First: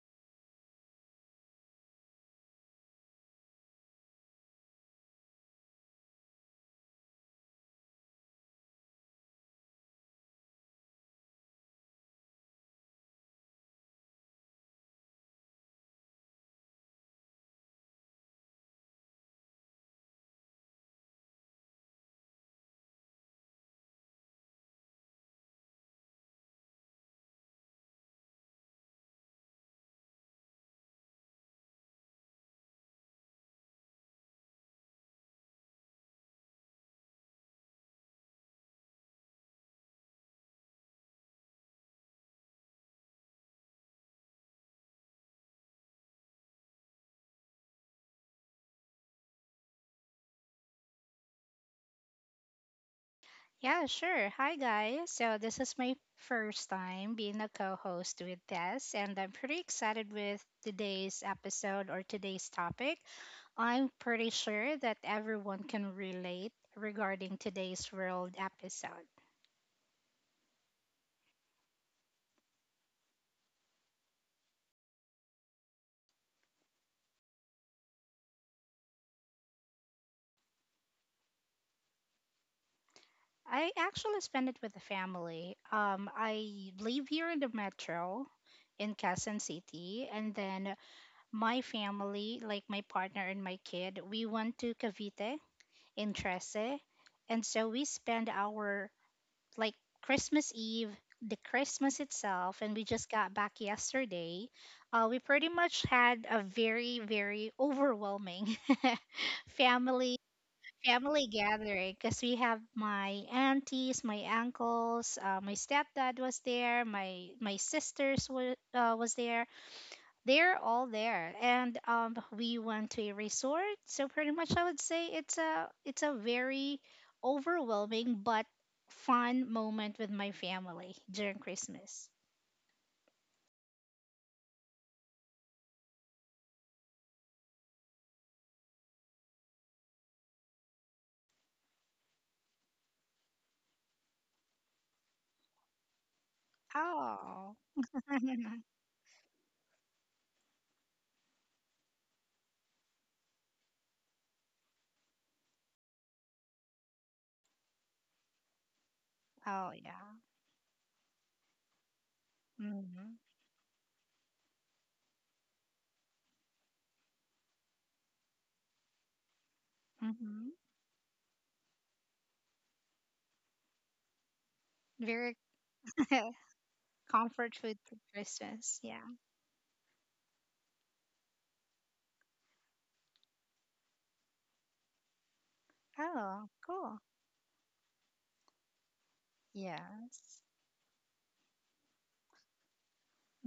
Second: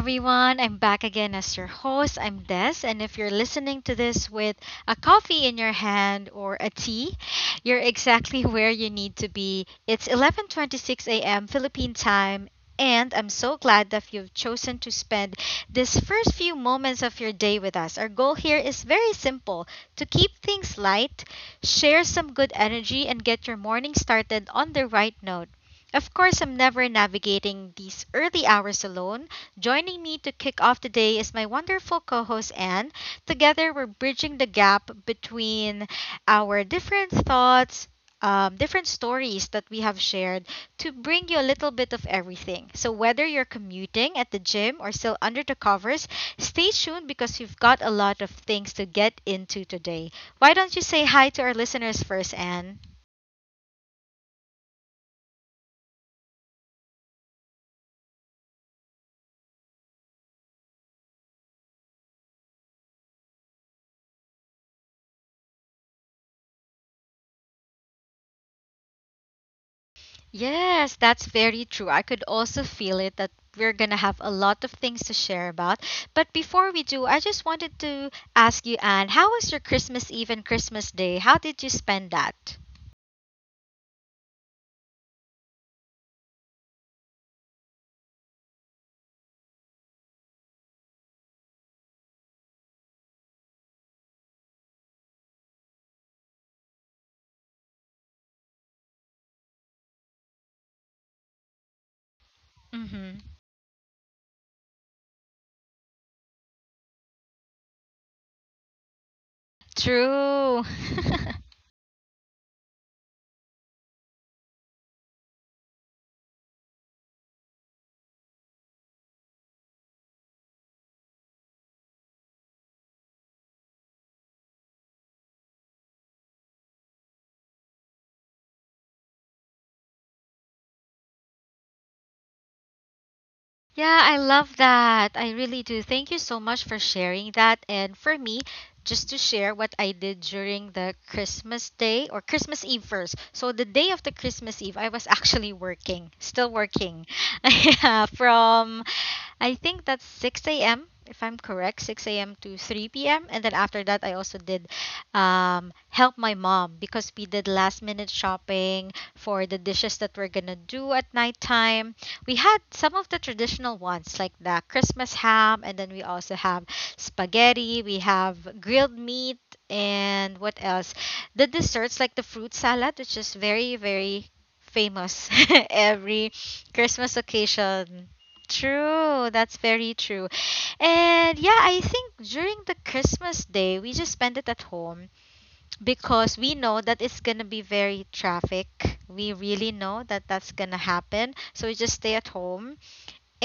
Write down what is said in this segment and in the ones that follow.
everyone. I'm back again as your host. I'm Des, and if you're listening to this with a coffee in your hand or a tea, you're exactly where you need to be. It's 11:26 a.m. Philippine time, and I'm so glad that you've chosen to spend this first few moments of your day with us. Our goal here is very simple: to keep things light, share some good energy, and get your morning started on the right note. Of course, I'm never navigating these early hours alone. Joining me to kick off the day is my wonderful co host, Anne. Together, we're bridging the gap between our different thoughts, different stories that we have shared to bring you a little bit of everything. So, whether you're commuting at the gym or still under the covers, stay tuned because we've got a lot of things to get into today. Why don't you say hi to our listeners first, Anne? Yeah, sure. Hi, guys. So, this is my first time being a co host with Tess, and I'm pretty excited with today's episode or today's topic. I'm pretty sure that everyone can relate regarding today's world episode. Yes, that's very true. I could also feel it that we're going to have a lot of things to share about. But before we do, I just wanted to ask you, Anne, how was your Christmas Eve and Christmas Day? How did you spend that? I actually spent it with the family. I live here in the metro in Quezon City, and then my family, like my partner and my kid, we went to Cavite in Trece. And so we spend our like Christmas Eve, the Christmas itself, and we just Mm-hmm. got back yesterday. We pretty much had a very, very overwhelming family True. family gathering because we have my aunties, my uncles, my stepdad was there, my sisters were was there, they're all there and we went to a resort. So pretty much I would say it's a very overwhelming but fun moment with my family during Christmas. Yeah, I love that. I really do. Thank you so much for sharing that. And for me, just to share what I did during the Christmas day or Christmas Eve first. So the day of the Christmas Eve, I was actually working, still working. Oh. Yeah, from I think that's 6 a.m. if I'm correct, 6 a.m. to 3 p.m. And then after that, I also did help my mom because we did last minute shopping for the Oh dishes yeah. that we're gonna do at nighttime. We had some Mm-hmm. of the traditional ones like the Christmas ham, and then we also have spaghetti, we have grilled meat, and Mm-hmm. what else? The desserts like the fruit salad, which is very, very famous Very, every Christmas comfort food for occasion. Christmas, yeah. True, that's very true. And yeah, I think during the Christmas day, we just spent it at home because Oh, we know cool. that it's going to be very traffic. We really know that Yes. that's going to happen. So we just stay at home.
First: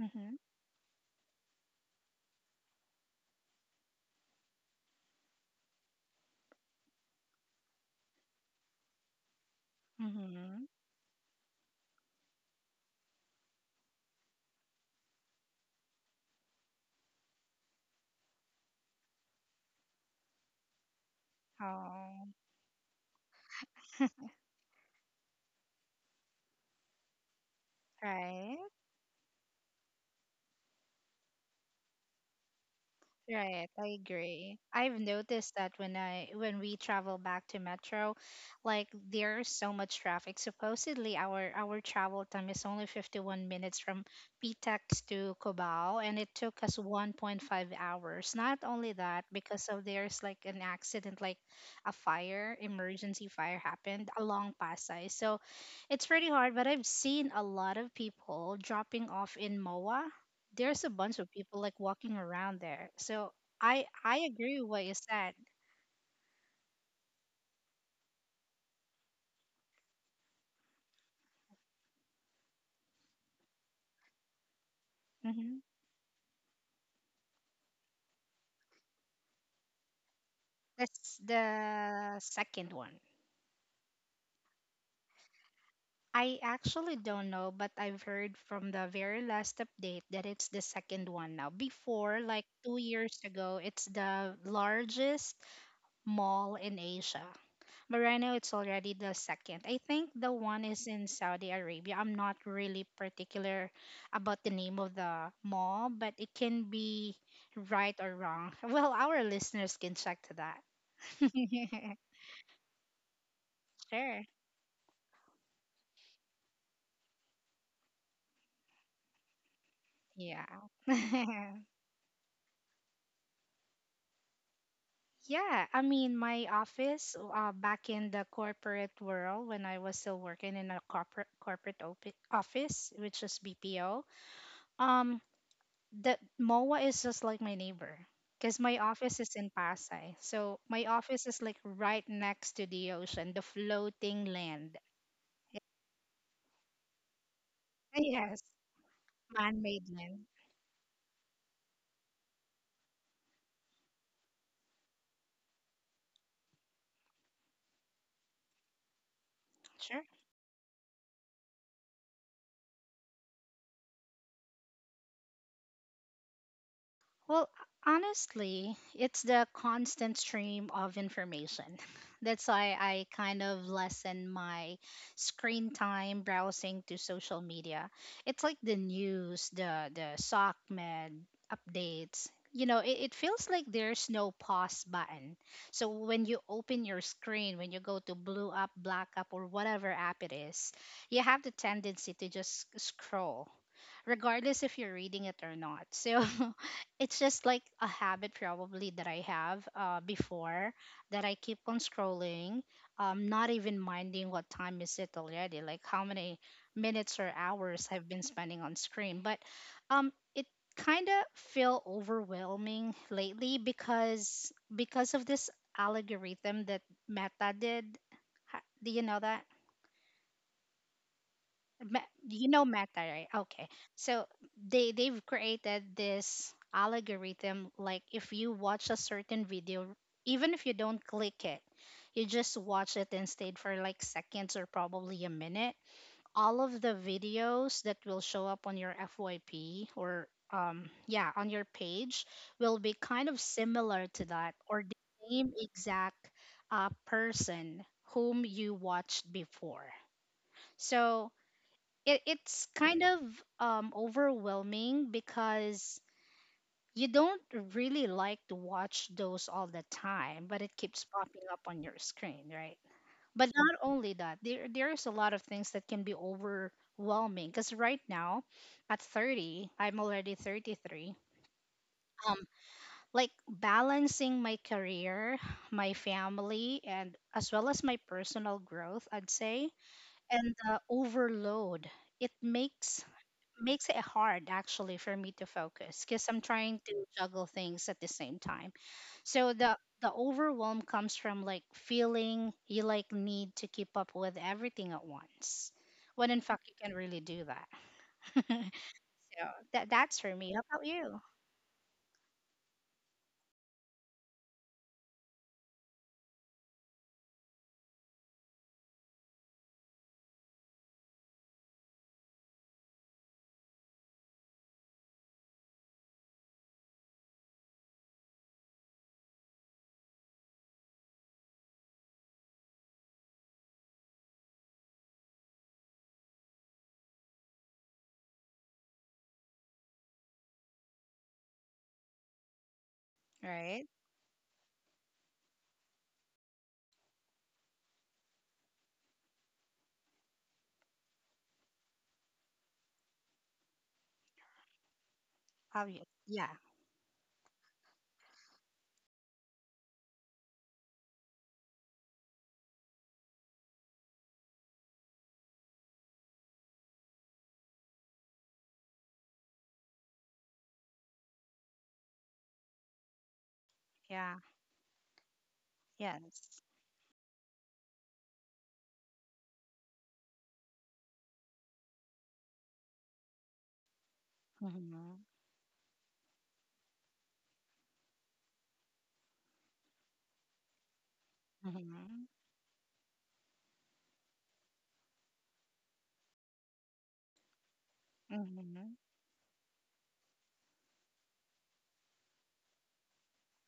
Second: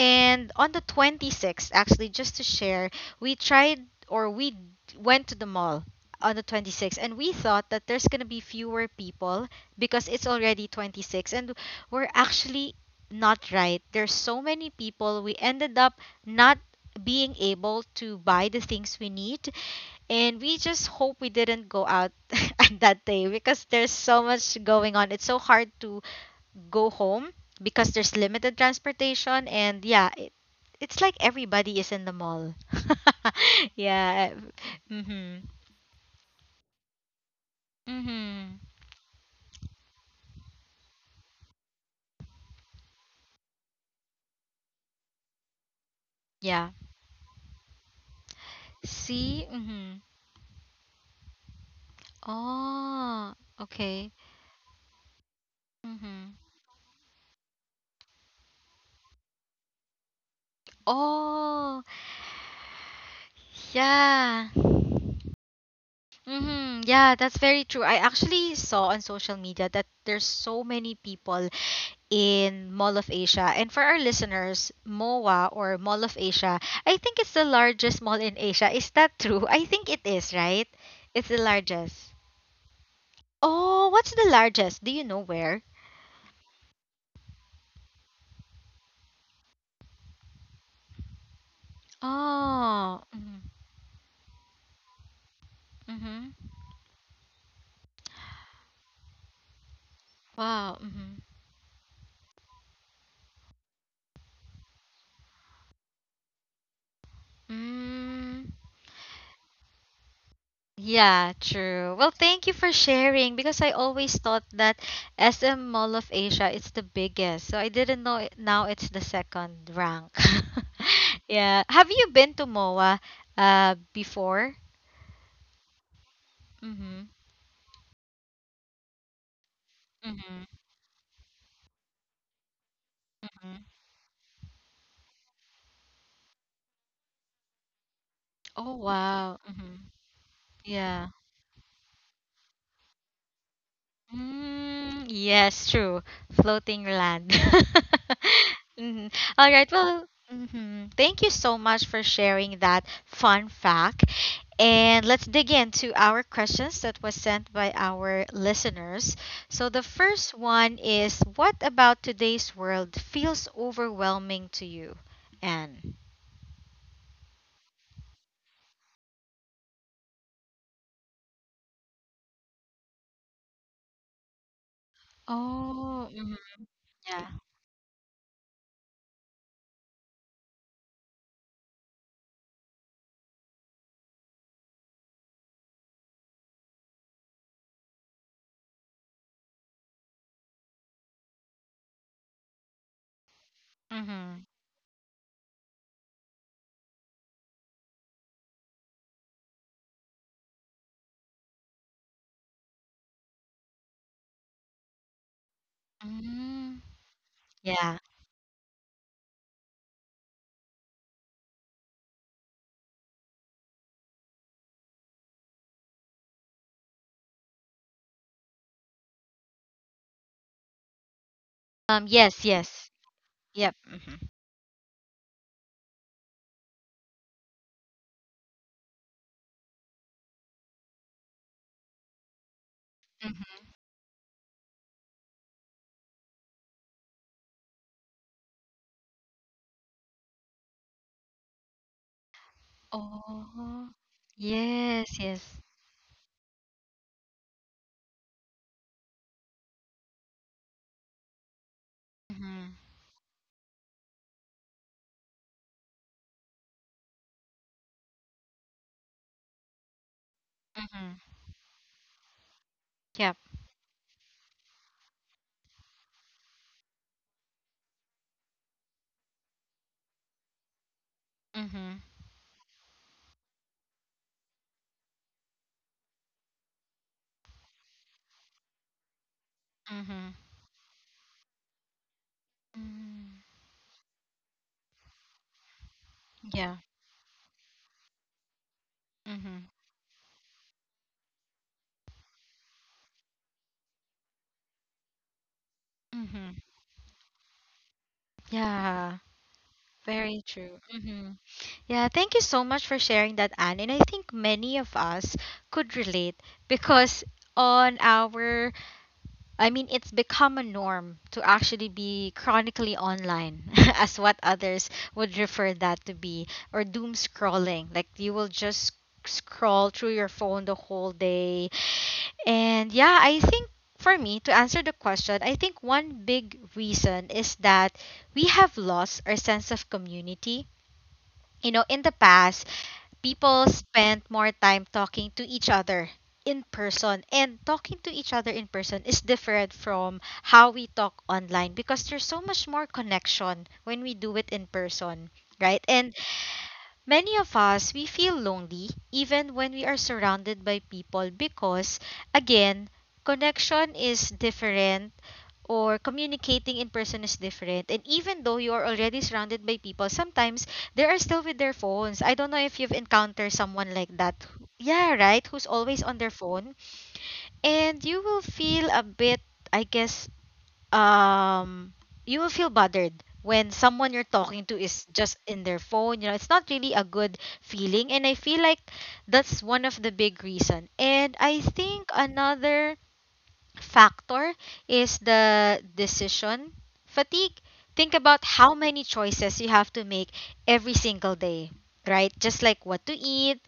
Mm-hmm. on the 26th, actually, just to share, we tried or we went to the mall on the 26th and we thought that there's going to be fewer people because it's Mm-hmm. already 26 and we're actually not right. There's so many people. We ended up not being able to buy the things we need and we just hope we didn't go out Oh. on that day because there's so much going on. It's so hard to go home because there's limited Right. transportation. And it's like everybody is in the mall. Right, I Yeah. agree. I've Mm-hmm. noticed that when we travel back to Metro, Mm-hmm. like there's so much traffic. Supposedly our travel time is only 51 minutes from Pitex to Cubao, and it took Yeah. us 1.5 hours. Not only that, See? because of Mm-hmm. there's like an accident, like a fire, emergency Oh, fire happened okay. along Pasay. So it's pretty Mm-hmm. hard, but I've seen a lot of people dropping off in MOA. There's a bunch of people like Oh, walking around there. So I yeah. agree with what you said. Mm-hmm. Yeah, that's very true. I actually saw on social media that there's so many people in Mall of Asia. And for our listeners, MOA Hmm. or Mall of Asia, I think it's the largest mall in Asia. Is that true? I think it is, right? That's It's the largest. the second one. Oh, what's the largest? Do you know where? I actually don't know, but I've heard from the very last update that it's the second one now. Before, like two Oh. years Mm-hmm. ago, it's the largest Mm-hmm. mall in Asia. Moreno, it's already the second. I think the one Wow. is in Mm-hmm. Saudi Arabia. I'm not really particular about the name of the mall, but it can be right or Mm. wrong. Well, our listeners can check to that. Yeah, true. Well, thank you for sharing because I always Sure. thought that SM Mall of Asia is the biggest. So I didn't know it, now it's the second rank. Yeah. Yeah. Have you been to MOA before? Yeah. I mean, my Mhm. office back in the corporate world when I was still Mhm. working in a corporate office, which was Mhm. BPO. Um, That MOA is just like my neighbor because Oh, my office is wow. in Mhm. Pasay. So my Yeah. office is like right next to the ocean, the floating land. Mm, yes, true. Floating land. Yes, Mhm. All right. man-made Well, land. mhm, thank you so much for sharing that fun fact. And let's dig into our questions that was sent by our listeners. So the Sure. first one is, what about today's world feels overwhelming to you, Anne? Well, honestly, it's the constant stream of information. That's why I kind of lessen my screen Oh, time mhm, browsing to yeah. social media. It's like the news, the sock med updates. It feels like there's no pause button. So when you open your screen, when you go to blue up, black up, or whatever app it is, you have the tendency to just scroll Mm-hmm. regardless if you're reading it or not. So it's just like a habit probably that I have before, that I keep on scrolling, not even minding what time is it already, like how many Mm-hmm. minutes or hours Yeah. I've been spending on screen. But it kind of feel overwhelming lately because of this algorithm that Meta did. Do you know that? Yes. You know Meta, Yes. right? Okay. Yep. So Mm-hmm. they've created this algorithm. Like if you watch a certain video, even if you don't click it, you just watch it instead for like seconds or probably a minute, all of the videos that will show up on your FYP or yeah, on your page will be kind of Oh, similar to that or the yes, same yes. exact person whom you watched before. So it's Mm-hmm. kind of overwhelming because you don't really like to watch those all the time, but it keeps Mm-hmm. popping up on your screen, right? Yep. But not only that, there's a lot of things that can be overwhelming because right now, at 30, I'm already 33. Mm-hmm. Um, like balancing my career, my family, and as well as my personal growth, I'd say, Mm-hmm. and the overload, it makes Mm. makes it hard actually for me to focus because I'm Yeah. trying to juggle things at the same time. So Mm-hmm. the overwhelm comes from like feeling you like need to keep up with everything at once, when in Mm-hmm. fact you can really do that. So Yeah. that's for Very me. How true. about you? Mm-hmm. Yeah, thank you so much for sharing that, Anne. And I think many of us could relate because on our I mean, it's become a norm to actually be chronically online, as what others would refer that to be, or doom scrolling. Like you will just scroll through your phone the whole day. And yeah, I think for me, to answer the question, I think one big reason is that we have lost our sense of community. You know, in the past, people Right? spend more time talking to each other in person, and talking to each other in person is different from how we talk online because there's so much more connection when we do it in person, right? How you? And Yeah. many of us, we feel lonely even when we are surrounded by people because, again, connection is different or communicating in person is different. And even though you are already surrounded by people, sometimes they are still with their phones. I don't know if you've encountered someone like Yeah. that. Yeah, right? Who's always on their Yes. phone. And you will feel a bit, I guess, um, you will feel bothered when someone you're talking to is Mm-hmm. just in their phone. You know, it's not really a good feeling. And I feel like that's one of the big reason. And I think Mm-hmm. another factor is the decision fatigue. Think about how many choices you have to make every single day, right? Just like what to eat,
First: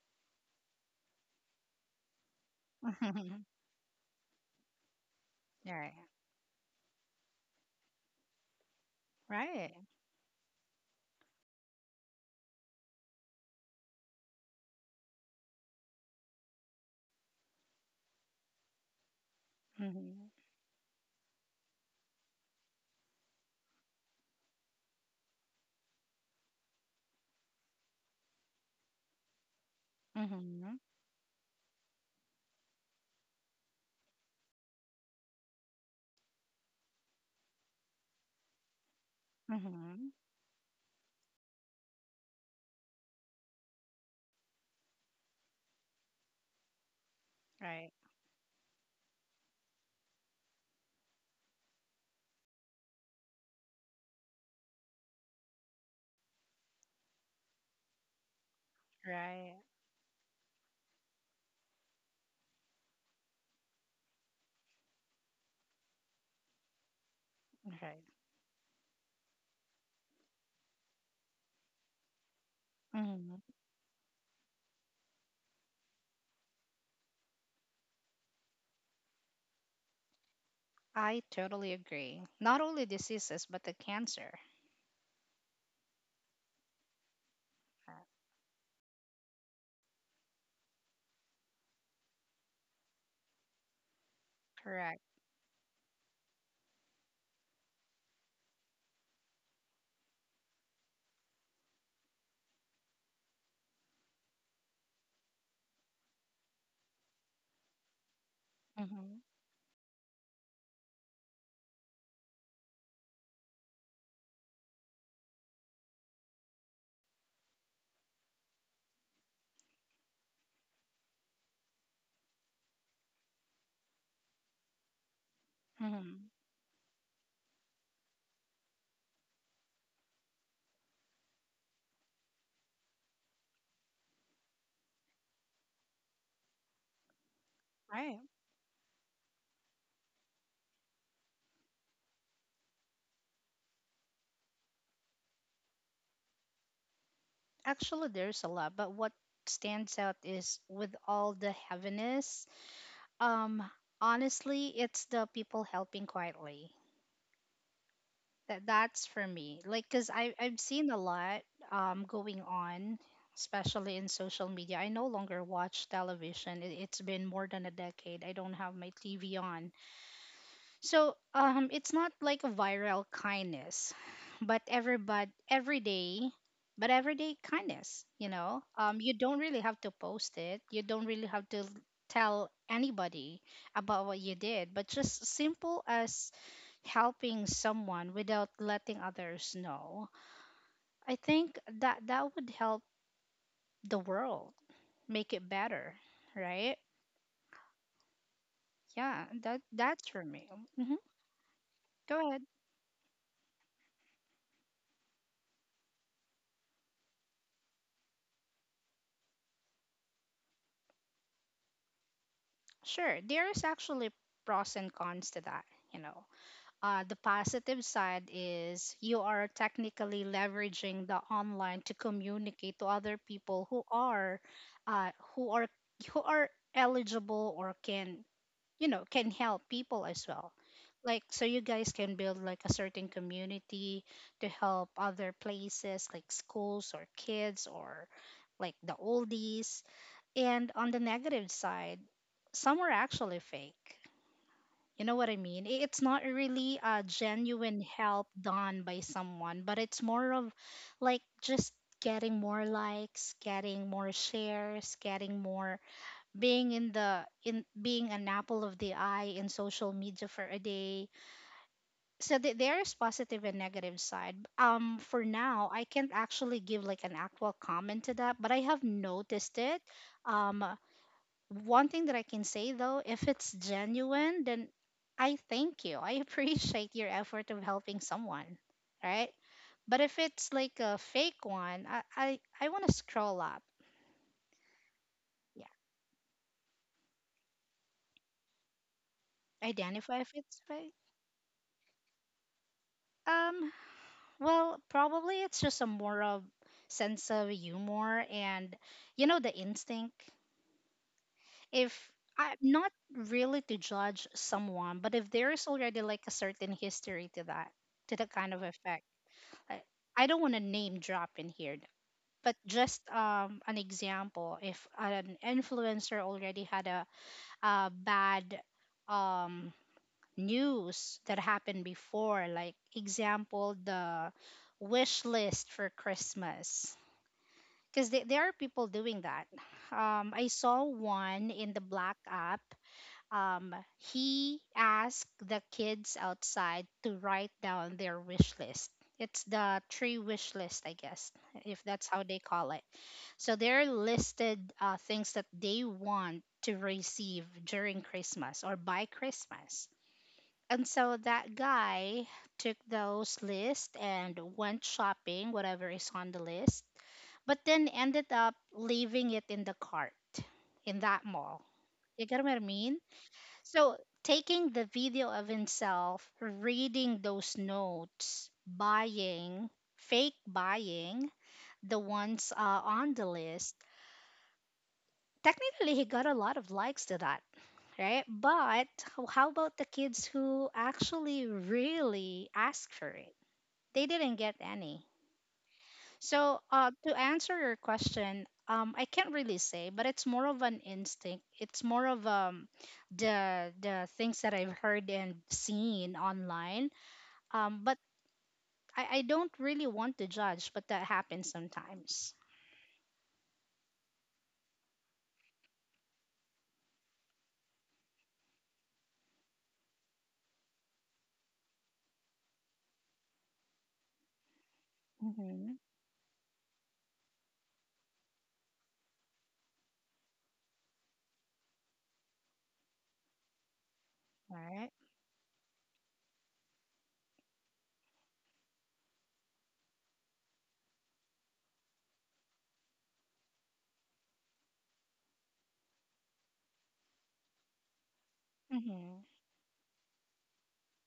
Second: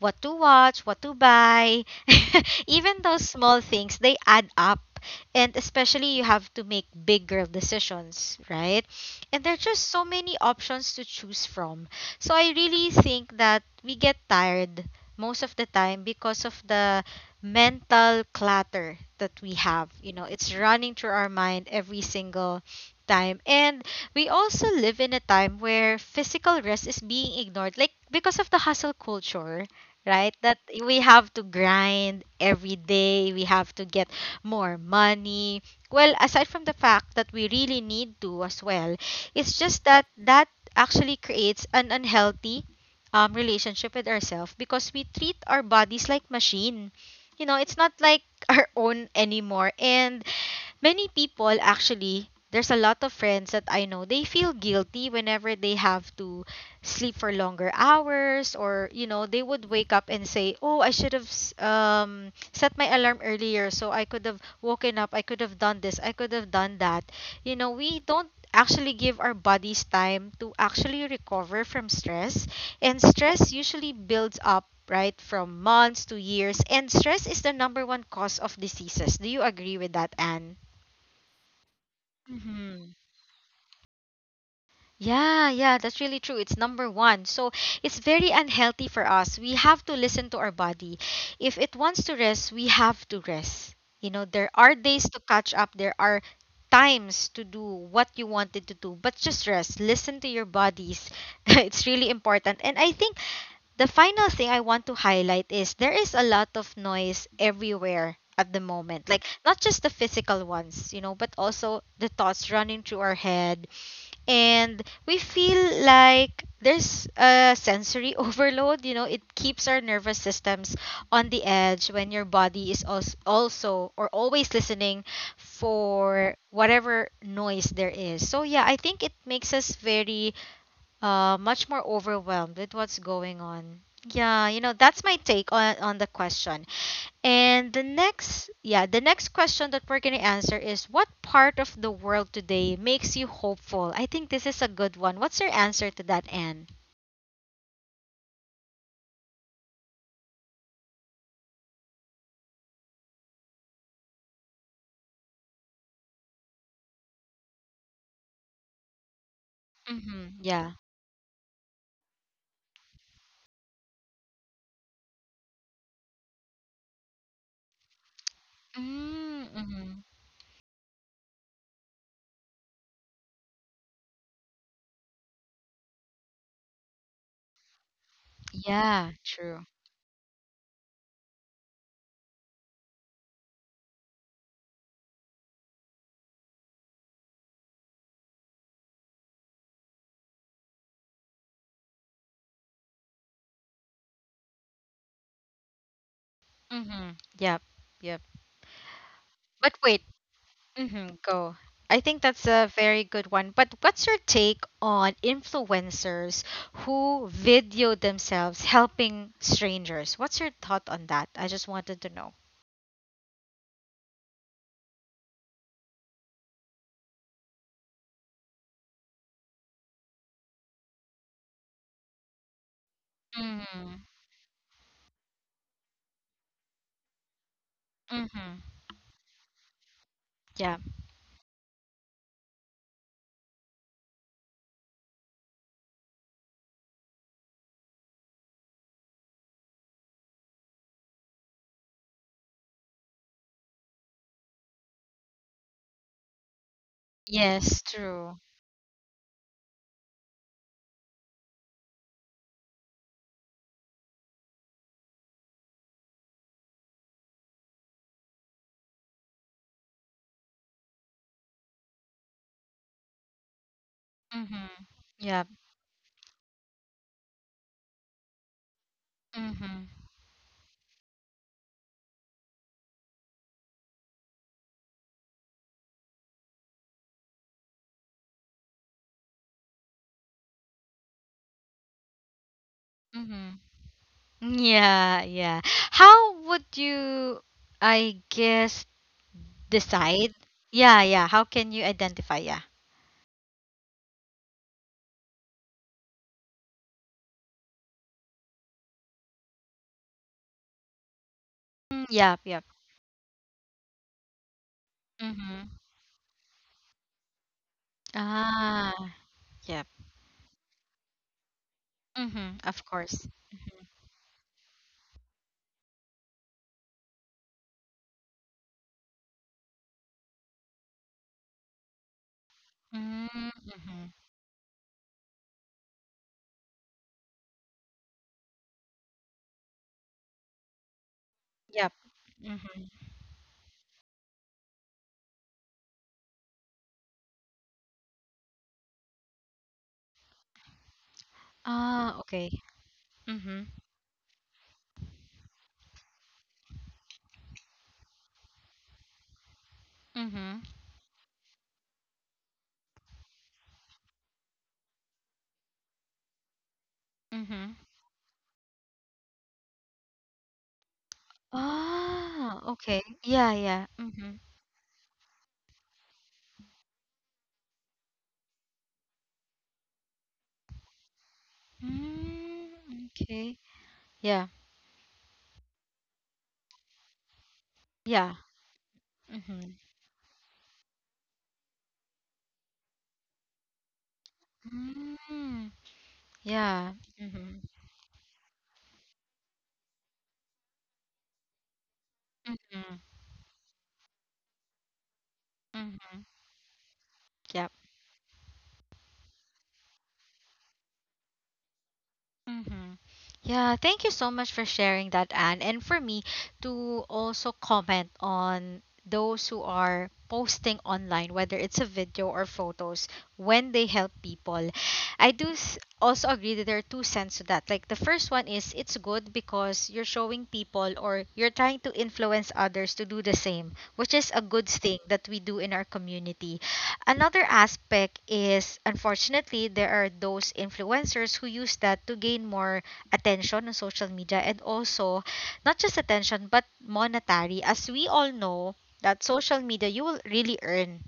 what to watch, what to buy. Even those Mm-hmm. small things, they add up. And Right. especially you have to make big girl decisions, right? And there are Right. just so many options to choose from. So I really think that we get tired most of the time because of the mental clutter that we have. You know, Mm-hmm. it's running through our mind every single time. And we also live in a time where physical rest is being ignored like because of the hustle culture, right? That Mm-hmm. we have to grind every day, we have to get more money. Well, aside from the fact that we really need to as well, it's just that Mm-hmm. that actually creates an unhealthy relationship with ourselves because we treat our bodies like machine. You know, it's Right. not like our own anymore. And many people actually, there's a lot of friends that I know, they feel guilty whenever they have to sleep for longer hours or, you know, they Right. would wake up and say, "Oh, I should have set my alarm earlier so I could have woken up, I could have done this, I could have done that." You know, we Right. don't actually give our bodies time to actually recover from stress, and Mm-hmm. stress usually builds up right from months to years, and stress is the number one cause of diseases. Do you agree with that, Anne? I totally agree. Not only Mm-hmm. diseases, but the cancer. Yeah, yeah, that's really true. It's number one. So Uh, it's very unhealthy for us. We have to listen to our body. If it wants to rest, we have to rest. You know, there are Correct. days to catch up, there are times to do what you wanted to do, but just rest. Listen to your bodies. It's really important. And I think the final thing I want to highlight is there is a lot of noise everywhere at the moment. Hmm. Like not just the physical ones, you know, but also the thoughts running through our head, and we feel like there's a sensory overload. You know, it keeps our nervous systems on the edge when your body is also or always listening Hmm. for whatever noise there is. So yeah, I think it makes us very much more overwhelmed with what's going on. Yeah, you know, that's my take on the question. And the Right. next, yeah, the next question that we're going to answer is, what part of the world today makes you hopeful? I think this is a good one. What's your answer to that, Anne? Actually, there's a lot, but what stands out is with all the heaviness, um, honestly, it's the people helping quietly. That's for me. Like, cause I Mm-hmm. I've Yeah. seen a lot going on, especially in social media. I no longer watch television. It's been more than a decade. I don't have my TV on. Mm-hmm. So it's not like a viral kindness, but everyday kindness. You know, Yeah, you don't really true. have to post it. You don't really have to tell anybody about what you did, but just simple as helping someone without letting others know. I think that that would help the world make it better, right? Mm-hmm. Yep. Yep. Yeah, that But wait. that's for me. Hmm. Mm-hmm. Go. I think Go ahead. that's a very good one. But what's your take on influencers who video themselves helping strangers? What's your thought on that? I just wanted to know. Sure, there is actually pros and cons to that. You know, the positive side is you are technically leveraging the online to communicate to other people Mm-hmm. Uh, who are who are eligible or can, you know, can help people as well. Yeah. Like so, you guys can build like a certain community to help other places like schools or kids or like the oldies. And on the negative side, some are actually fake. You know what I mean? It's not really a genuine Yes, help true. done by someone, but it's more of like just getting more likes, getting more shares, getting more being in the in being an apple of the eye in social media for a day. So there's positive and negative side. Mhm. For Yeah. now, I can't actually give like an actual comment to that, but I have noticed it. Mhm. um One thing that I can say though, if it's genuine, then I thank you. I appreciate your effort of helping someone, right? But if it's like a fake one, I want to scroll Mhm. up. Yeah, yeah. Yeah, How would you, I guess, identify if decide? it's fake. Yeah, yeah. How can you identify? Yeah. Um, well, probably it's just a more of sense of humor and you know the instinct. If Mm, yep, I'm yep. not really to judge someone, but if there is Mhm. already like a certain history to that, to the kind of Ah, effect. I, yep. I don't want to name drop in here, but Mhm. Of just course. An example if an influencer already had a bad um, news that happened before, like Mm. example, Mhm. the wish list for Christmas. Because there are people doing that. I saw one in the Yep. Black app. Mhm. um, he asked the kids outside to write down their wish list. It's the tree wish list, I guess, if that's Ah, how they okay. call it. So Mhm. they're listed things that they want to receive during Christmas or by Christmas. Mhm. And so that guy took those lists and went shopping, whatever is on the list, but Mhm. then ended up leaving it in the cart in that mall. You get what I Ah, mean? okay. Yeah, yeah. So, Mhm. taking the video of himself reading those notes, buying, fake buying the ones Mm, on the okay. list, Yeah. technically he got a lot of likes to that, right? Yeah. But how Mm-hmm. about the kids who actually really asked for it? They didn't get any. Mm, So, yeah. to answer Mm-hmm. your question, I can't really say, but it's more of an instinct. It's more of Mm-hmm. the things that I've heard and seen Mm-hmm. online. Yep. But I don't really want to judge, but that happens sometimes. Mm-hmm. Yeah, thank you so much for sharing that, Anne. And for me to also comment on those who are posting online, whether it's a video or photos, when they help people, I do Mm-hmm. Also agree that there are two cents to that. Like the first one is it's good because you're showing people or you're trying to influence others to do the same, which is a good Right? thing that we do in our community. Another aspect is, unfortunately, there are those influencers who use that to gain more attention on social media and also not just attention but monetary. As we all know, that Mm-hmm. social media you will really earn,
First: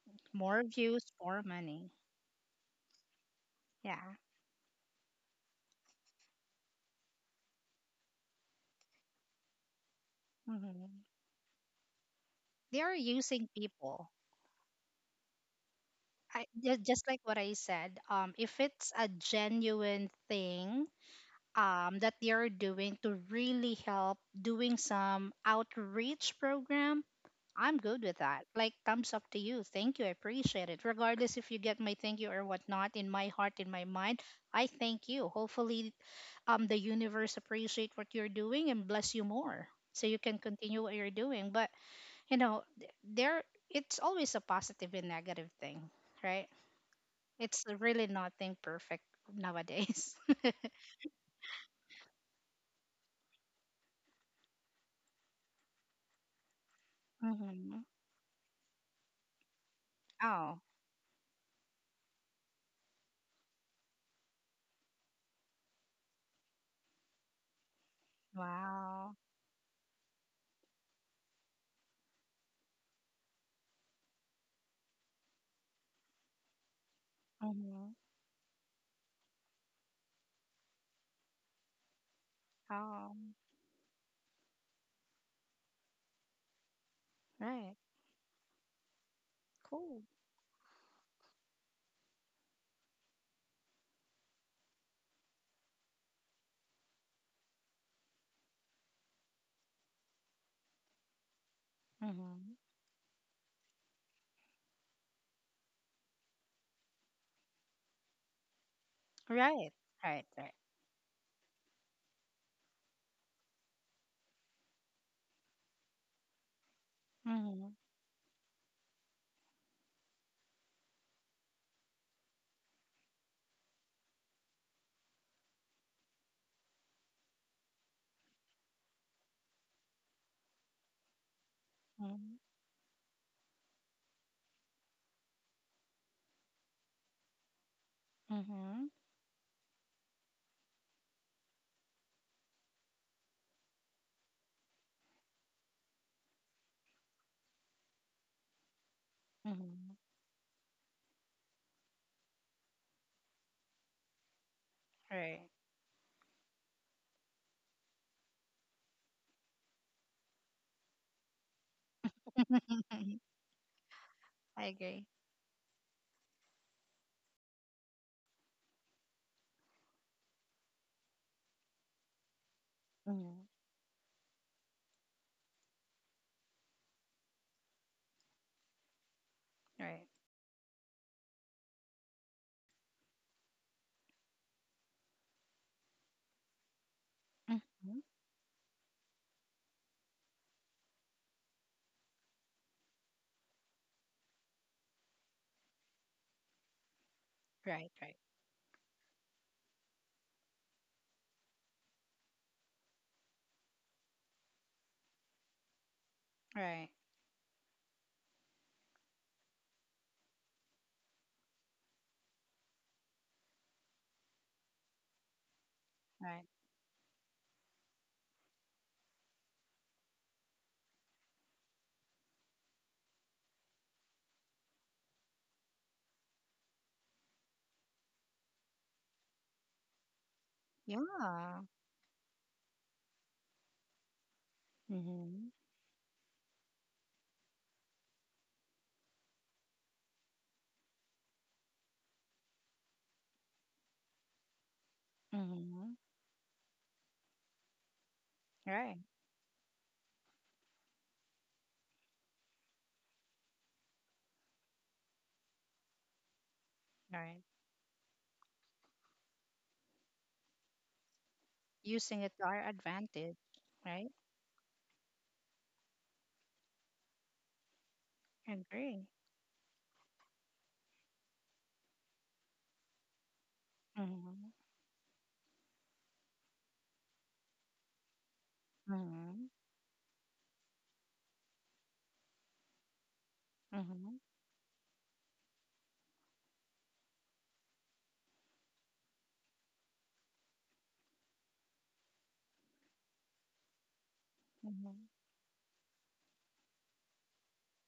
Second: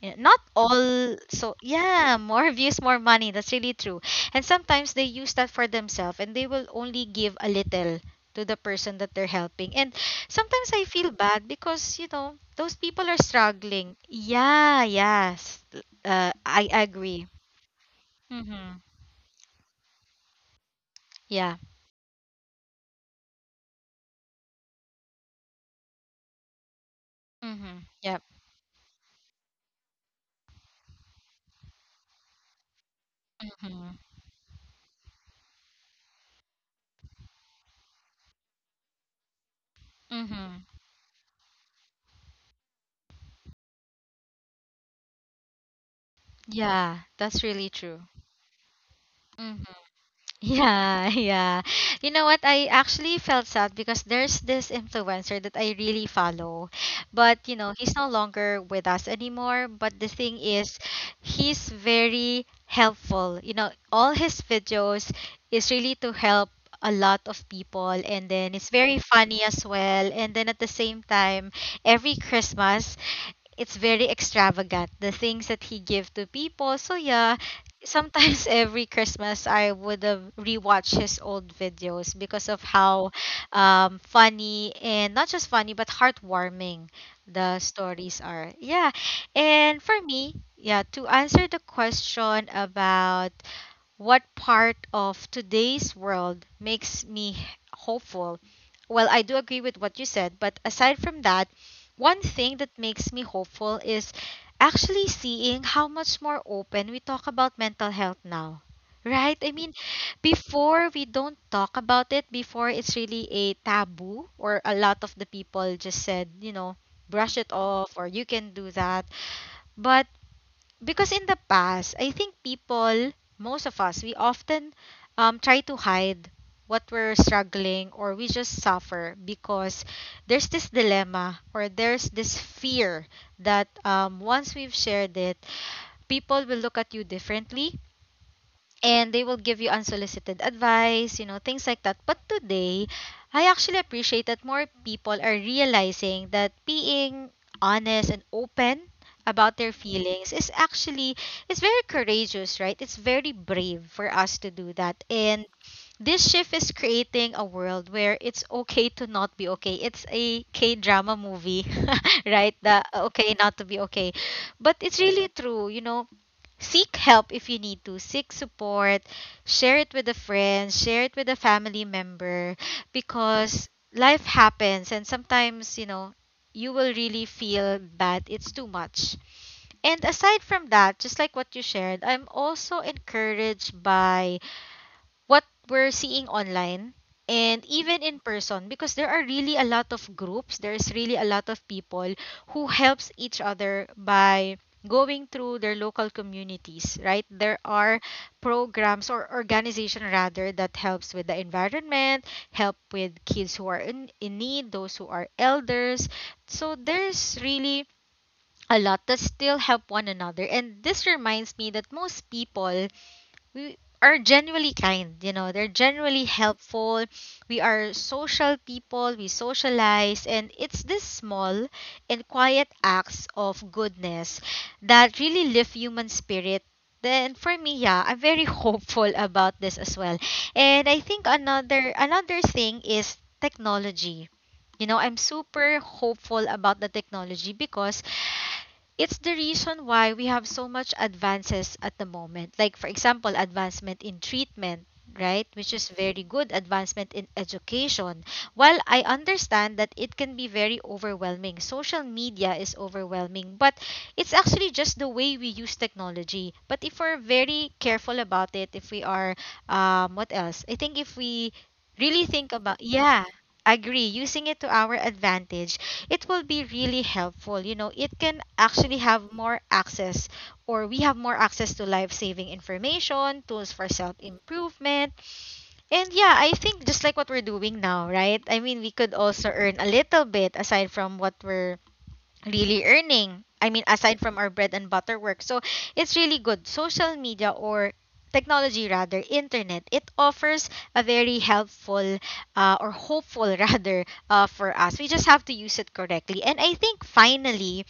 yeah, not More views, all, more so money. yeah, more views more money, that's really true. Yeah. And sometimes they use that for themselves and they will only give a little to the person that they're helping. And sometimes I Mm-hmm. feel bad because those They are people are using struggling, people. yeah, yes. uh, i Just like agree. what I said, if Mm-hmm. it's a genuine thing, Yeah. That they are doing to really help doing some outreach program, I'm Mm-hmm. good with Yep. that. Like thumbs up to you. Thank you. I appreciate it. Regardless if you get my thank you or whatnot, in my heart, in my Mm-hmm. mind, I thank you. Hopefully, the universe appreciate what you're doing and bless you more, so you can Mm-hmm. continue what you're doing. But you know, there it's always a positive and negative thing, right? Yeah, that's It's really true. really nothing perfect Mm-hmm. nowadays. Yeah, yeah. You know what? I actually felt sad because there's this influencer that I really follow. But, you know, Hmm. he's no longer with us anymore. But the thing Oh. is, he's very helpful. You know, all his videos is really to help a lot of people. And then it's very Wow. funny as well. And then at the same time, every Christmas, it's very extravagant the things that he give to people, so yeah, Mm-hmm. sometimes every Christmas I would have rewatched his old videos because of Oh. how funny, and not just funny but heartwarming the Right. stories are, yeah. And for Cool. me, yeah, to answer the question about what part of today's world makes me hopeful? Well, I do agree with what you said, but aside from that, one Mm-hmm. thing that makes me hopeful is actually seeing how much more open we talk about mental health now. Right? I mean, Right. Right. Right. before we don't talk about it, before it's really a taboo, or a lot of the people just said, you know, brush it Mm-hmm. off, or you can do that. But because in the past, I think people, most of us, we often try to hide what we're struggling, or we just suffer because there's this dilemma or there's Mm-hmm. this fear that once we've shared it, people will look at you differently Mm-hmm. and they will give you unsolicited advice, you know, things like that. But today, I actually appreciate that more people are realizing that being honest and open about their Mm-hmm. feelings is actually it's very courageous, right? It's very brave for us to do that. Right. And this shift is creating a world where it's okay to not be okay. It's a K drama movie, right? The okay not to be okay. I But it's agree. really true, you know, seek help if you need to, seek support, share it with a friend, share it with a family member, Mm-hmm. because life happens and sometimes, you know, you will really feel bad, it's too much. And Right. aside from that, just like what you shared, I'm also encouraged by what we're seeing online and Mm-hmm. even in person, because there are really a lot of groups, there's really a lot of people who helps each other by going through their local communities. Right, there Right. are Right. programs or organization rather that helps with the environment, help with kids who are in need, those who are elders, so Right. there's really a lot that still help one another. And this reminds me that most people, we are genuinely kind, you know, they're genuinely Right. helpful. We are social people, we socialize, and it's these small and quiet acts of goodness that really lift human spirit. Then for me, yeah, I'm very hopeful about this as well. And I think Yeah. another thing is technology. You know, I'm Mm-hmm. super hopeful about the technology because it's the reason why we have so much advances at the moment, like for example advancement in treatment, right, which is Mm-hmm. very good, advancement in education. While Right. I understand that it can be very overwhelming, social media is overwhelming, but it's actually just the way we use technology. But if we're Right. very careful about it, if we are what else, I think if we really Using it to think our about, yeah, advantage. agree, Right. using it to our advantage, it will be really helpful. You know, it can actually Agree. have more access, or we have more access to life saving information, tools for self Mm-hmm. improvement. And yeah, I think just like what we're doing now, right? I mean, we could Mm-hmm. also earn a little bit aside from what we're really earning. I mean, Mm-hmm. aside from our bread and butter work. So it's really good. Social media or technology rather, internet, it offers a very helpful or hopeful rather for us. Mm-hmm. We just have to use it correctly. And I think finally,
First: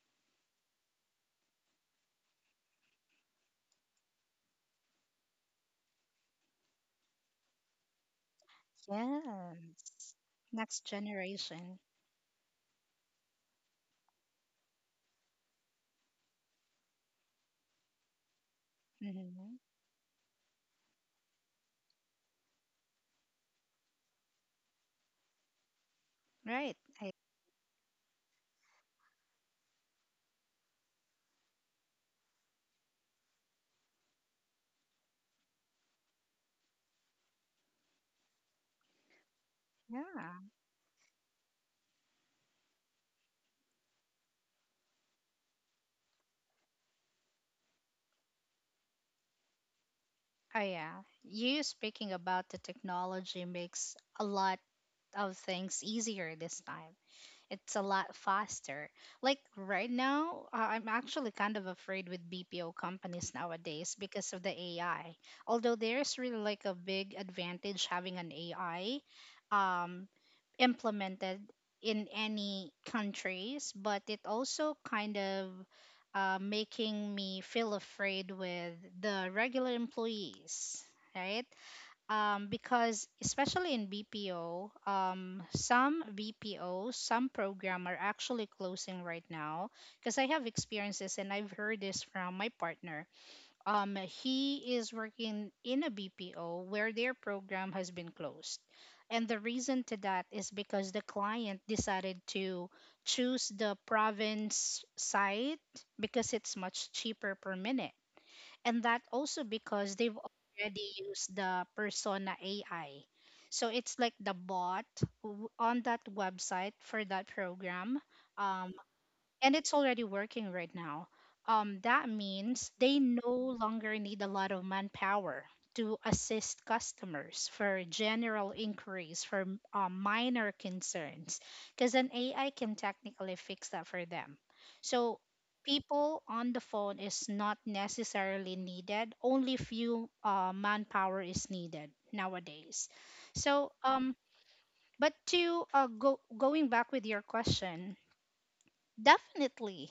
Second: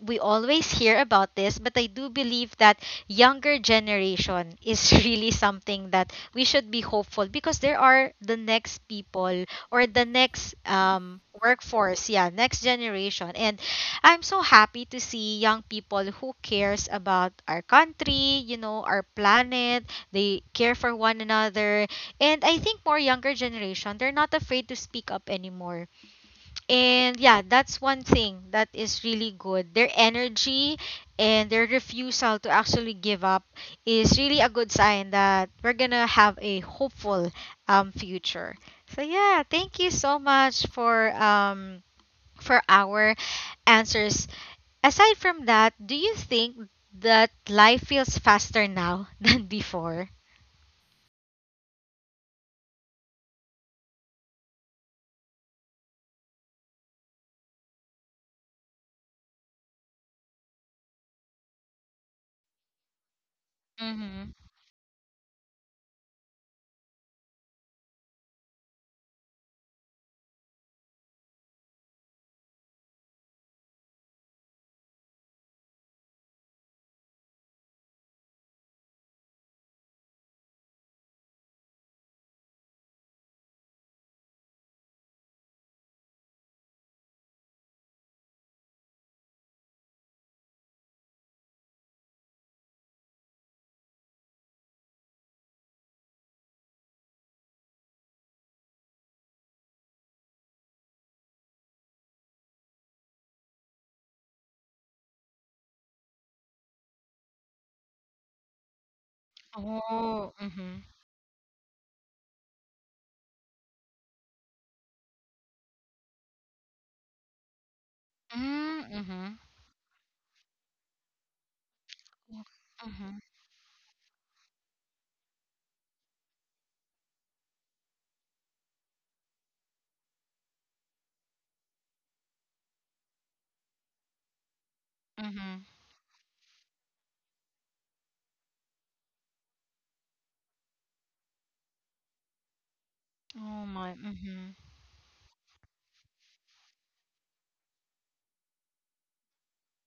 we always hear about this, but I do believe that younger generation is really something that we should be hopeful because there are the next people, or the Yes. next Next generation. workforce, yeah, next generation. And I'm so happy to see young people who cares about our country, you know, our Mm-hmm. planet. They care for one another. And I think more younger generation, they're not afraid to speak up anymore, Right. And yeah, that's one thing that is really good. Their energy and their refusal to actually give up is really a good sign that we're gonna have a hopeful future. So yeah, thank you so yeah. much for our answers. Aside from that, do you think that life feels faster now than before? Oh, yeah. You speaking about the technology makes a lot of things easier this time. It's a lot faster. Like right now, I'm actually kind of afraid with BPO companies nowadays Mm-hmm. because of the AI. Although there's really like a big advantage having an AI. Um, Implemented in any countries, but it also kind of making me feel afraid with the regular employees, right? Because especially in BPO, some BPOs, some program are actually closing right now. Because I have experiences and I've heard this from my partner he is working in a BPO where their program has been closed. And the reason to that is because the client decided to choose the province site because it's much cheaper per minute. And that also because they've Oh, mm-hmm. already used the Persona AI. So it's like the bot on that website for that program. Um, Mm-hmm. and it's already working right now. That means they Mm-hmm. no longer need a lot of manpower to assist customers for general inquiries, for minor concerns, because an AI can technically fix that for them. So Mm-hmm. people on the phone is not necessarily needed. Only few manpower is needed nowadays. Oh So, my. Mm-hmm. but to go going back with your question, definitely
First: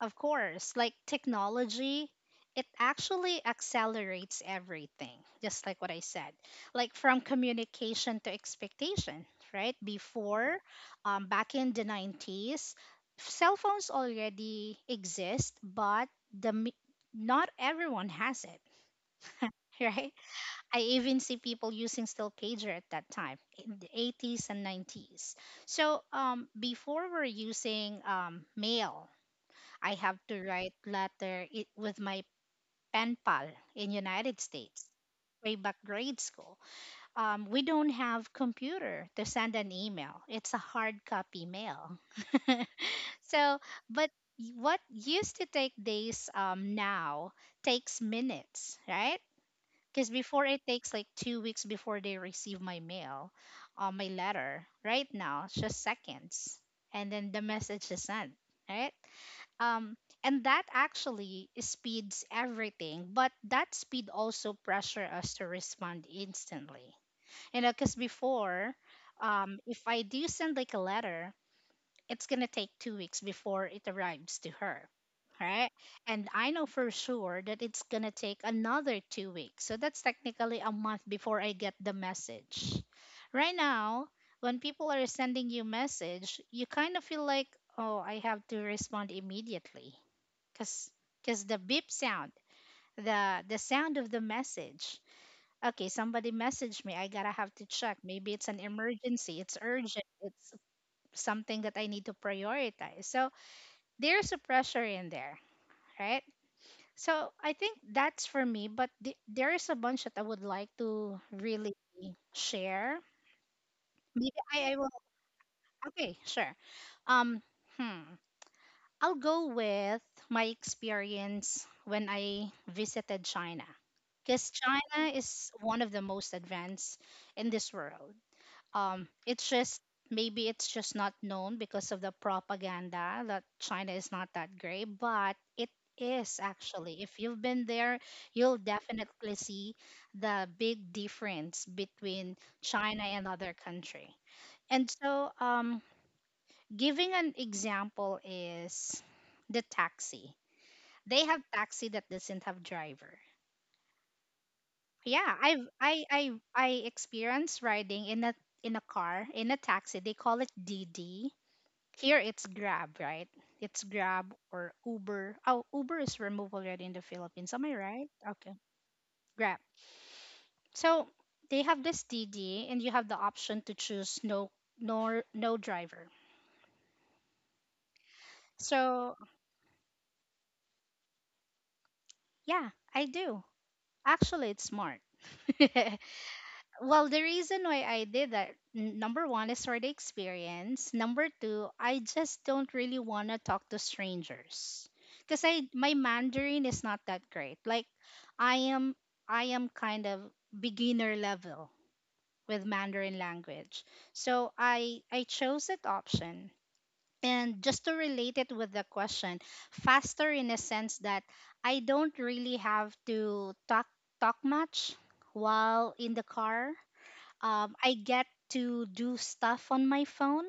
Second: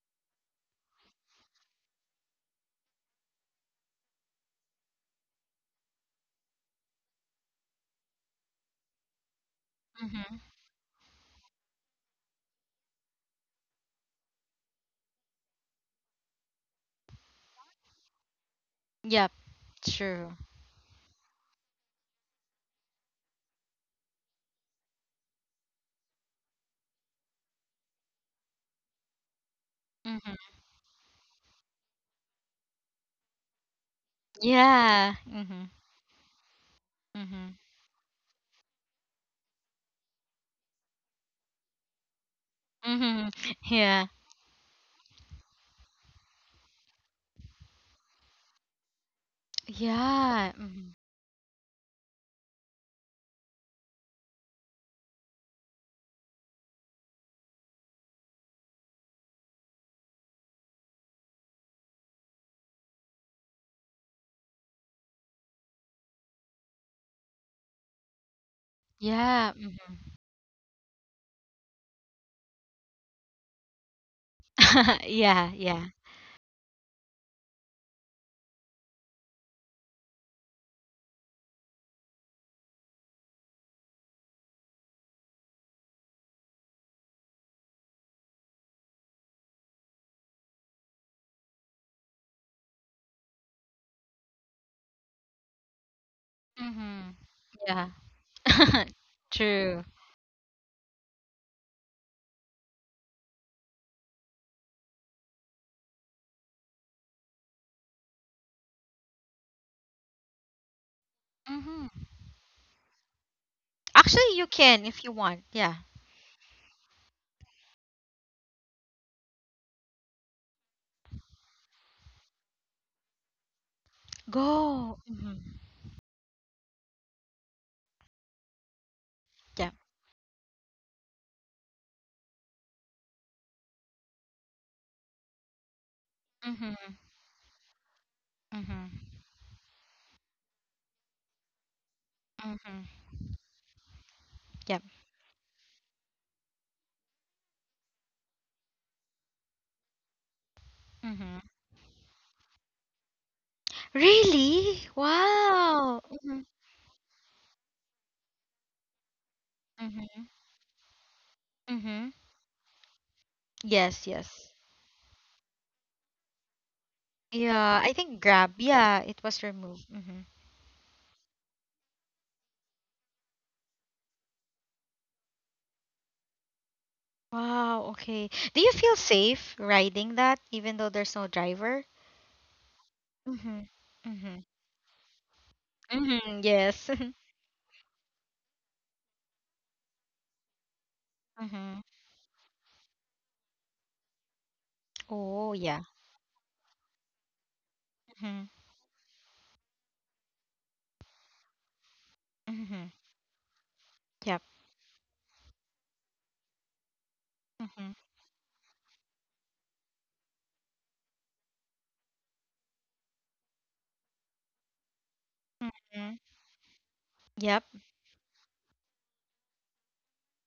of course, like technology, it actually accelerates everything, just like what I said, like from communication to expectation, right? Mm-hmm. Before, back in the 90s, cell phones already exist, but the mi- not everyone has it, Yep, right? true. I even see people using still pager at that time in the 80s and 90s. So before we're using mail. I have to Mm-hmm. write with my pen pal in United States, Yeah. way Mm-hmm. back grade school. Mm-hmm. We don't have computer to send an email. It's a hard copy mail. Mm-hmm. So, Yeah. but what used to take days now takes minutes, right? Because before Yeah. it Mm-hmm. takes like 2 weeks before they receive my mail, my letter. Right now, it's just seconds, and then the message is sent, right? um and that actually speeds everything, but that speed also pressure us to respond instantly, because before, Yeah. If Mm-hmm. I do send like a letter, it's gonna take 2 weeks before it arrives to her, Yeah, right? yeah. And I know for sure that it's gonna take another 2 weeks, so that's technically a month before I get the message. Right now, when people are sending you message, you kind of feel like, oh, I have to respond immediately, cause cause the beep sound, the sound of the message. Okay, somebody messaged me. Mm-hmm. I gotta have to check. Maybe it's an Yeah. emergency. It's True. urgent. It's something that I need to prioritize. So there's a pressure in there, right? So I think that's for me. But there is a bunch that I would like to really Mm-hmm. share. Actually, Maybe you I can will. if you want. Yeah. Okay, sure. Um, hmm. I'll go with my experience when I visited China. Because Go. China Mm-hmm. is one of the most advanced in this world. It's Yeah. just maybe it's just not known because of the propaganda that China is not that great, but it is Mm-hmm. actually. If you've been there, you'll Mm-hmm. definitely see the big difference between Mm-hmm. China and other country. Yep. And so, giving an example is the taxi. They Mm-hmm. have taxi that doesn't have driver. Really? Yeah, I've Wow. Mm-hmm. I experienced riding in a taxi. They Mm-hmm. call it DD. Mm-hmm. Here it's Grab, right? It's Yes, Grab yes. or Uber. Oh, Uber is removed already in the Philippines. Am I Yeah, I right? think Grab. Okay, Yeah, it was Grab. removed. Hmm. So they have this DD, and you have the option to choose no driver. Wow, okay. Do you feel So safe riding that even though there's no driver? yeah, I do. Mm-hmm. Mm-hmm. Actually, it's smart. Mm-hmm. Yes. Well, the reason why I did that, number one is for the experience. Number two, Mm-hmm. I just don't really want to talk to strangers because Oh, I yeah. my Mandarin is not that great. Like, Mm-hmm. I am I am kind of beginner level with Mm-hmm. Mandarin language, Yep. so I chose that option. And just to Mm-hmm. relate it with the question, faster in a sense that I don't really have to talk much while in Mm-hmm. the car. Yep. I get to do stuff on my phone.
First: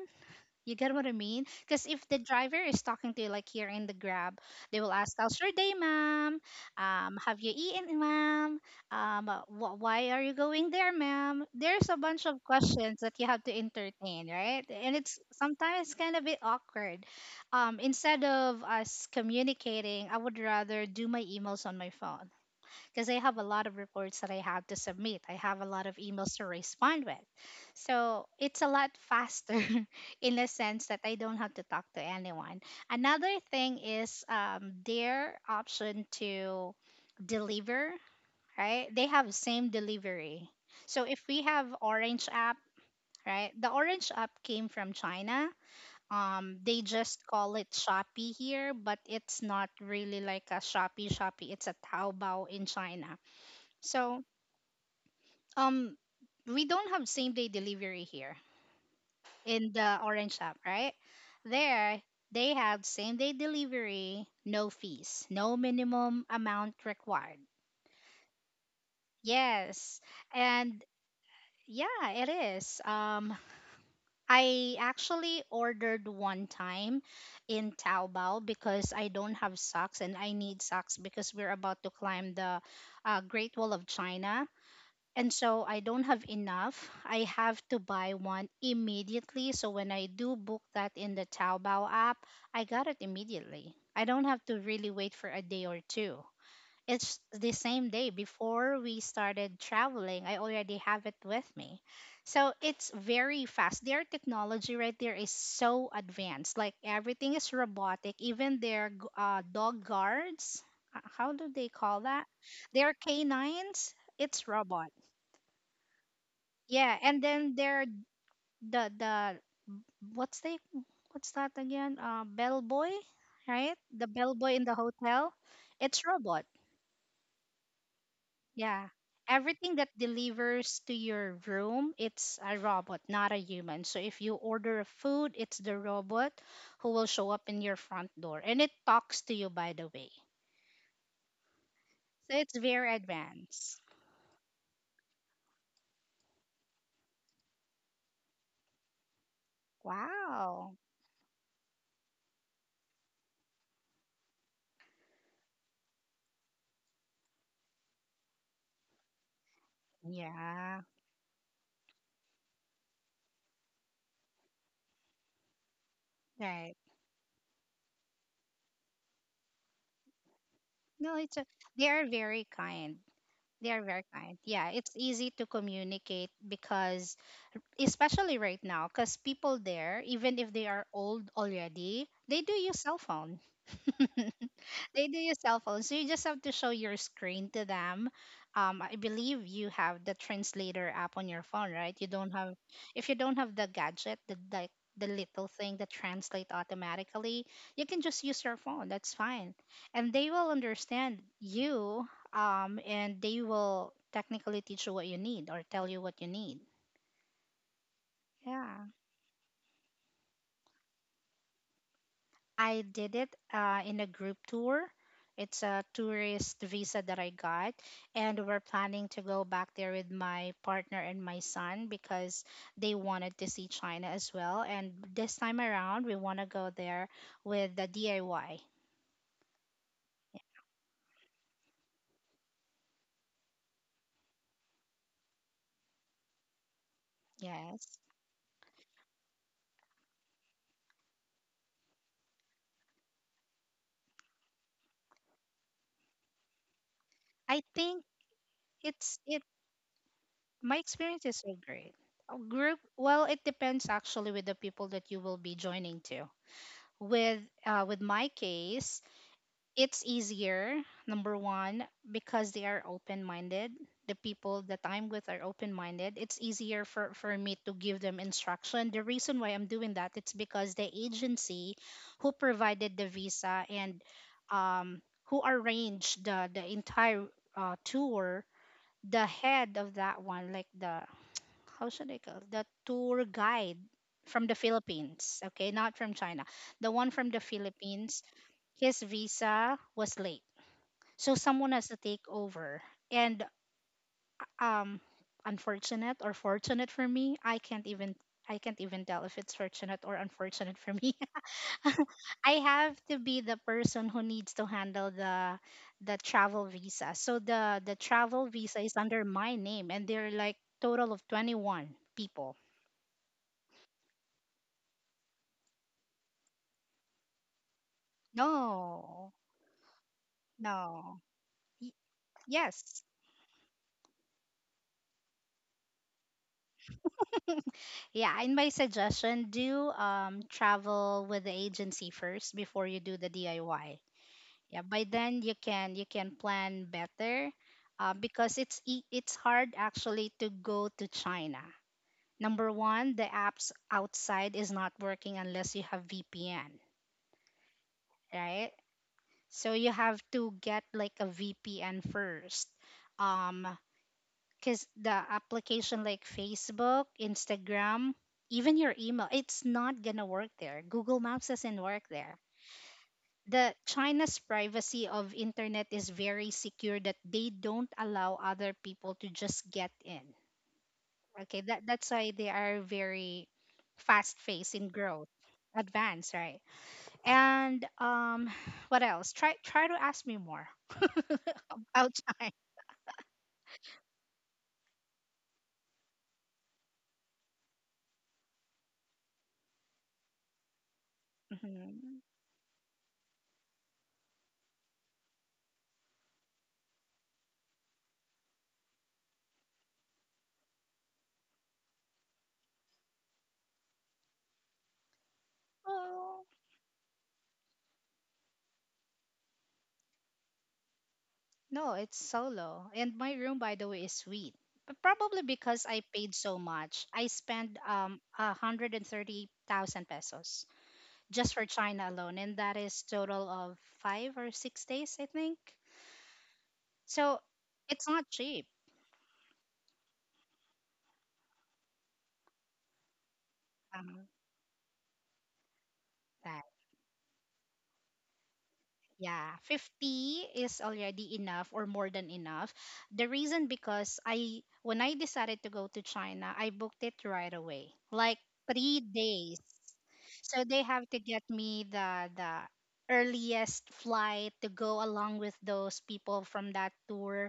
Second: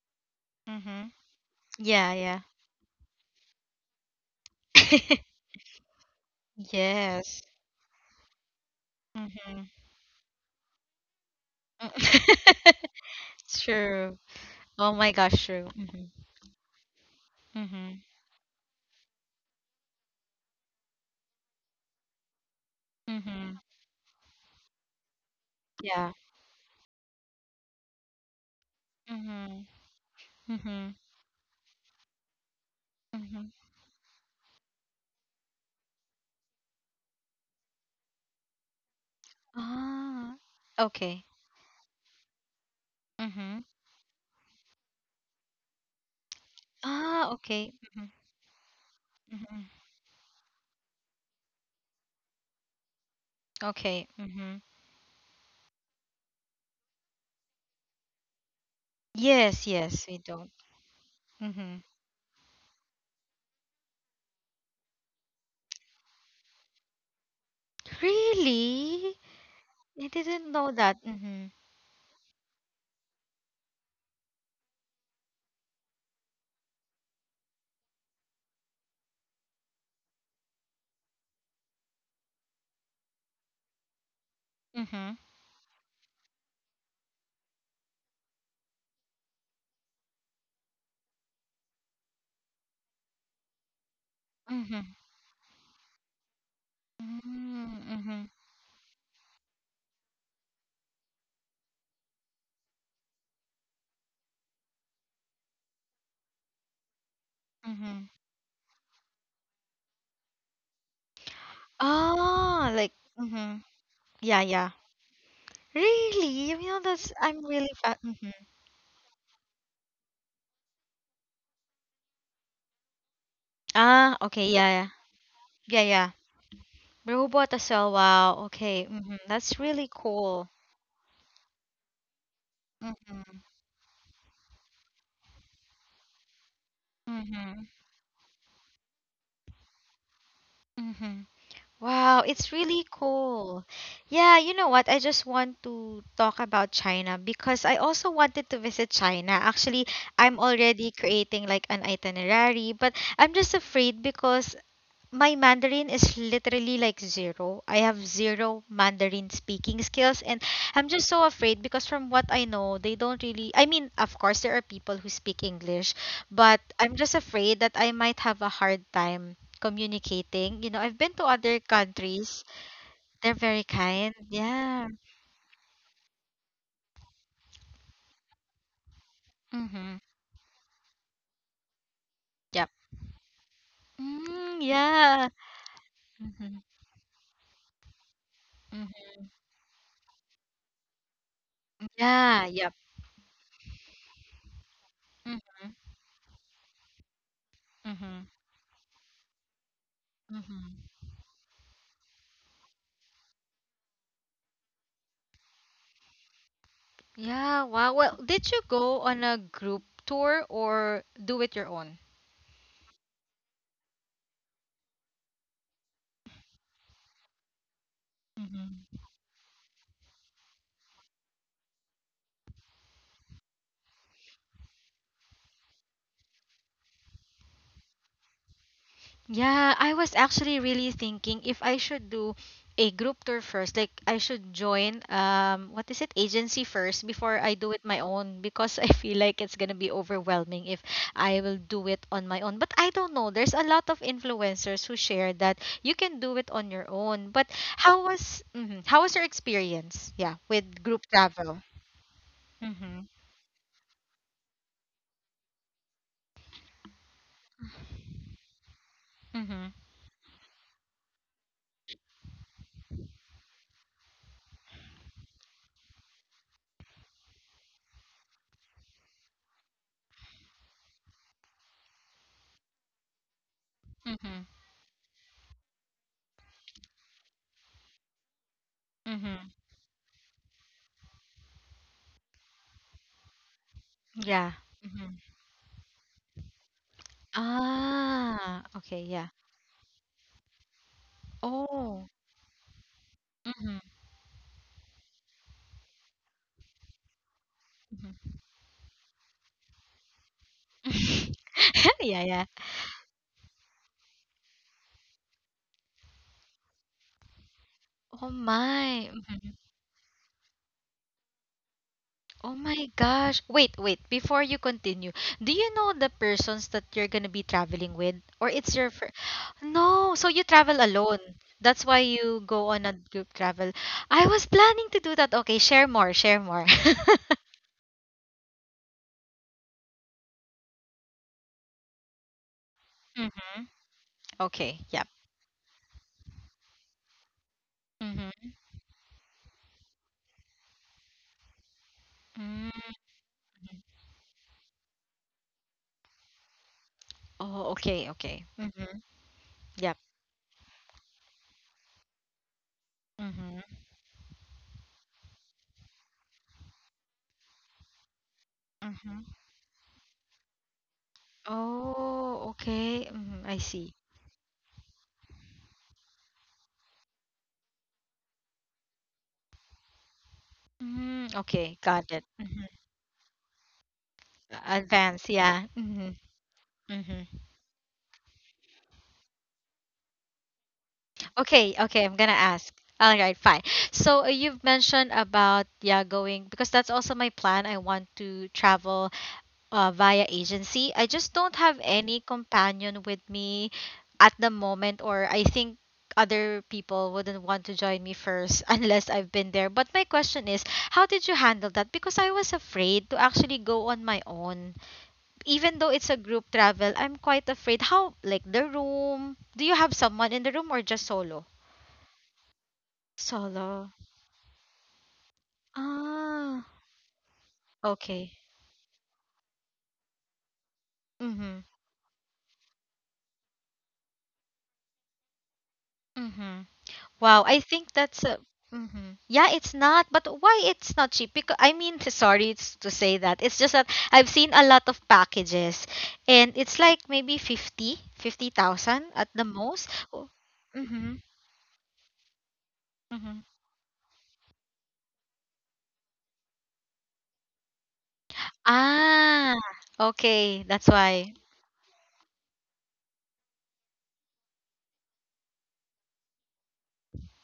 You get what Mm-hmm. I mean? Because if Yeah, the yeah. driver is talking to you, like here in the Grab, they will ask, "How's your day, ma'am? Have Yes. you eaten, ma'am? Mm-hmm. Why are you going there, ma'am?" There's a bunch of questions that you have to True. entertain, right? And Oh my it's gosh, true. sometimes Mm-hmm. kind of a bit awkward. Mm-hmm. Instead of us communicating, I would rather do my emails on my phone because I have a Mm-hmm. lot of reports that I have to submit. I have a lot of Yeah. emails to respond with. So it's a lot faster Mm-hmm. in the sense that I don't have to talk to anyone. Another Mm-hmm. thing is their option to deliver, right? They have same Ah, delivery. So if okay. we have Orange app, right? Mm-hmm. The Orange app came from China. They just Ah, call okay. it Mm-hmm. Shopee here, but it's Mm-hmm. not really like a Shopee. It's a Taobao in China, Okay. so, Mm-hmm. um, we don't have same day delivery here Yes, in the yes, we orange don't. shop, right? Mm-hmm. There, they have same day delivery, no fees, no minimum amount required. Really? Yes. I didn't know And that. Mm-hmm. yeah, it is. I actually ordered one time in Taobao because I don't have socks and I need socks because we're about to climb the Great Wall of China. Mm-hmm. And so I don't have enough. I have to buy one immediately. So when I do book that in the Taobao app, I got it immediately. I don't have to Mm-hmm. really wait for a day or two. It's the same day Mm-hmm. before we started traveling. I already have it with me. So it's very fast. Their technology right there is so advanced. Like everything is Mm-hmm. robotic, even their dog guards. How do they call that? Ah, Their like, mm-hmm. canines. Yeah, It's yeah. robot. Really? You know, Yeah, that's, and I'm then really there fat. Mm-hmm. The what's the what's that again, bellboy, right? The Ah, okay. bellboy in Yeah, the yeah. hotel, Yeah, it's yeah. robot. Robot as well. Wow. Okay. Yeah, Mm-hmm. That's everything really that cool. delivers to your room, it's a robot, not Mm-hmm. a human. So if you order a food, it's the robot who will show up Mm-hmm. in your front door, and it talks to you, by the way. Mm-hmm. Wow, So it's it's really very cool. advanced. Yeah, you know what? I just want to talk about China because I also wanted to visit China. Actually, I'm Wow. already creating like an itinerary, but I'm just afraid because my Mandarin is literally like zero. I have zero Mandarin speaking skills, and Yeah, I'm just so afraid because, from what I know, they don't really. I mean, of course, there are people who speak English, but right. I'm just afraid that I might have a hard time communicating. You know, I've been no to it's a, other They are countries, very kind. they're very They are very kind. kind. Yeah, Yeah. it's easy to communicate because, especially right now, because people Mm-hmm. there, even if they are old already, they do Yep. use cell phone. Mm, They do yeah. use cell phones, so you just have to Mm-hmm. show your screen to them. I Mm-hmm. believe you have the translator app on your phone, right? You don't Yeah. have, Yep. If you don't have the gadget, the little Mm-hmm. thing that translate automatically, you can just Mm-hmm. use your phone. That's fine, and they will Mm-hmm. understand you. And they will technically teach you what you need or tell you what you need. Yeah, wow. Well, did you Yeah. go on a group tour or do it your own? I did it in a group tour. It's a tourist visa that I got, and we're Mm-hmm. planning to go back there with my partner and my son because they wanted to see China as well. And this time around, we want to go there with the DIY. Yeah, I was actually really thinking if I should do a group tour first, like I should join what is it agency first before I do it my Yes. own, because I feel like it's gonna be overwhelming if I will do it on my own. But I don't know. There's a lot of influencers who share that you can do it on your own. But I how think was mhm, how was it's your it experience? Yeah, my with group experience is so travel. great. A group, well, it depends actually with the people that you will be joining to. With my case, Mm-hmm. it's easier, number one, because they are open minded. The people that I'm with are open minded. It's easier for me to give them instruction. The reason why I'm doing that, it's because the agency who provided the visa and Mhm. um, who arranged the entire tour, the Mhm. head of that one, like the, how should I call it? The tour guide from Yeah. the Mhm. Philippines, okay, not from China. The one from the Philippines, Ah, his okay, yeah. visa was late, so someone has to Oh. take over. And Mhm. um unfortunate or fortunate for me, Mhm. I can't even tell if it's fortunate or unfortunate for me. Yeah, yeah. I have to be the person who needs to handle the travel visa. So the Oh travel visa is my. under my Mhm. name, and there are like total of 21 people. Oh my gosh. Wait, wait. Before you continue, do you know the persons that you're gonna be traveling with? Or it's your fir- No. No, so you travel No. alone. That's Y- why you go on a Yes. group travel. I was planning to do that. Okay, share more, share more. Yeah, in my suggestion, do travel with the agency first before you do the Mhm. DIY. Yeah, Okay, by yep. then you can plan better, Mhm. because it's hard actually to go to China. Mm. Number one, the apps outside is not working unless you have VPN, Oh, okay, okay. right? Mm-hmm. So you Yep. have to get like a VPN first. um Mm-hmm. because the application like Facebook, Instagram, even your email, Mm-hmm. it's not gonna work there. Google Maps doesn't work there. Oh, okay. Mm-hmm. I The see. China's privacy of internet is very secure that they don't allow other people to just get in. Mm, Okay, okay, that got that's it. why they Mm-hmm. are very fast paced in Advance, growth, yeah. Mm-hmm. advanced, right? Mm-hmm. And what else? Try to ask me more Okay, okay, I'm gonna outside. ask. All right, fine. So you've mentioned about yeah going, because that's also my plan. I want to travel via agency. I just don't have any Mhm. companion with me at the moment, or I think other people wouldn't want to join me first unless I've been there. But my question is, how did you handle that? Because I was afraid to actually go on my own. Even though it's a group Oh, travel, I'm quite afraid. How, like the room? Do you have someone in the room or just solo? no, it's solo, and my room, by the Solo. way, is sweet. But probably because I paid so Ah, much, I spent okay. a hundred and thirty thousand pesos just Mm-hmm. for China alone, and that is total of 5 or 6 days, I think. Mm-hmm. So Wow, I think it's that's not a cheap. mhm. Yeah, it's not, but why it's not cheap? Because I mean, sorry it's to say that. It's just that Um, I've seen a lot of packages and that it's like maybe 50,000 at the yeah, most. Oh, 50 is mm-hmm, already enough or more than enough. The mm-hmm. reason because I when I decided to go to China, I booked it right away, like 3 days. Ah, So okay, they that's have to why. get me the earliest flight to go along with those people from that tour,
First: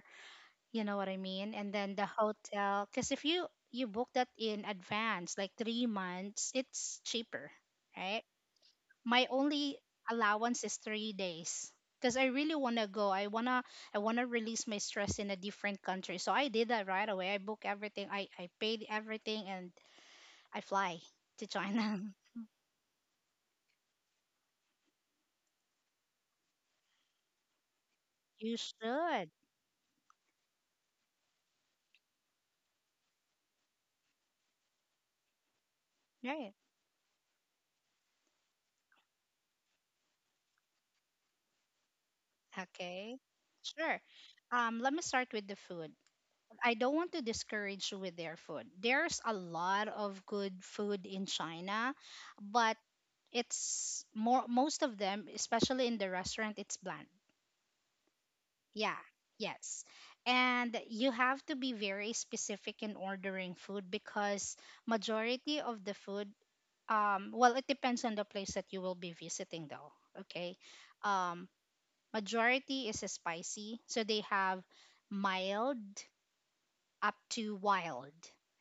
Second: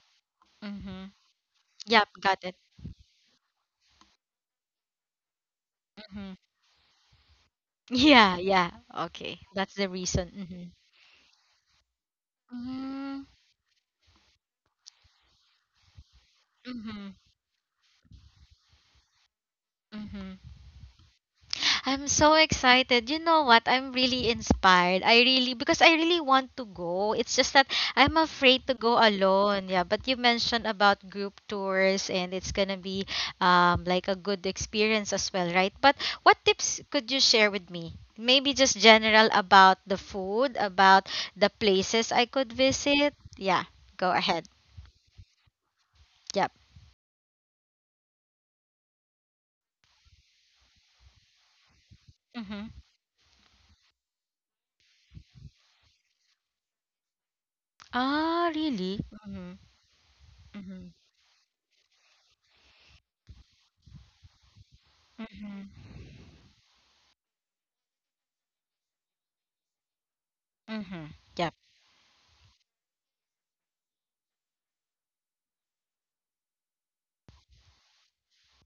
you know Mm-hmm. what I mean? And then the Yep, got it. hotel, because if you book that in advance, like three Mm-hmm. months, it's cheaper, right? Yeah, yeah. My Okay, that's only the reason. Mm-hmm. allowance is 3 days because I really want to go. Mm-hmm. I wanna release my stress in a different country. So I did that Mm-hmm. right away. I book everything. I paid everything, and Mm-hmm. I fly to China. I'm so excited. You know what? I'm really inspired. I really because I really want to go. It's just that I'm You afraid to go should, alone. Yeah, but you mentioned about group tours and it's going to be like a good experience as well, right? But what right? tips could you share with me? Maybe just general about the food, about the places I could visit. Okay, Yeah, sure. go ahead. Let me start with the food. Yep. I don't want to discourage you with their food. There's a lot of good food in China, Mhm. but it's more most of them, especially in the restaurant, it's bland. Ah, really? Yeah, Mhm. yes. And Mhm. you have to be very specific in ordering food because majority Mhm. of the food, well, it depends on the place that you will be visiting though. Okay. Mhm. Yep. Um, majority is spicy, so they have mild up to wild,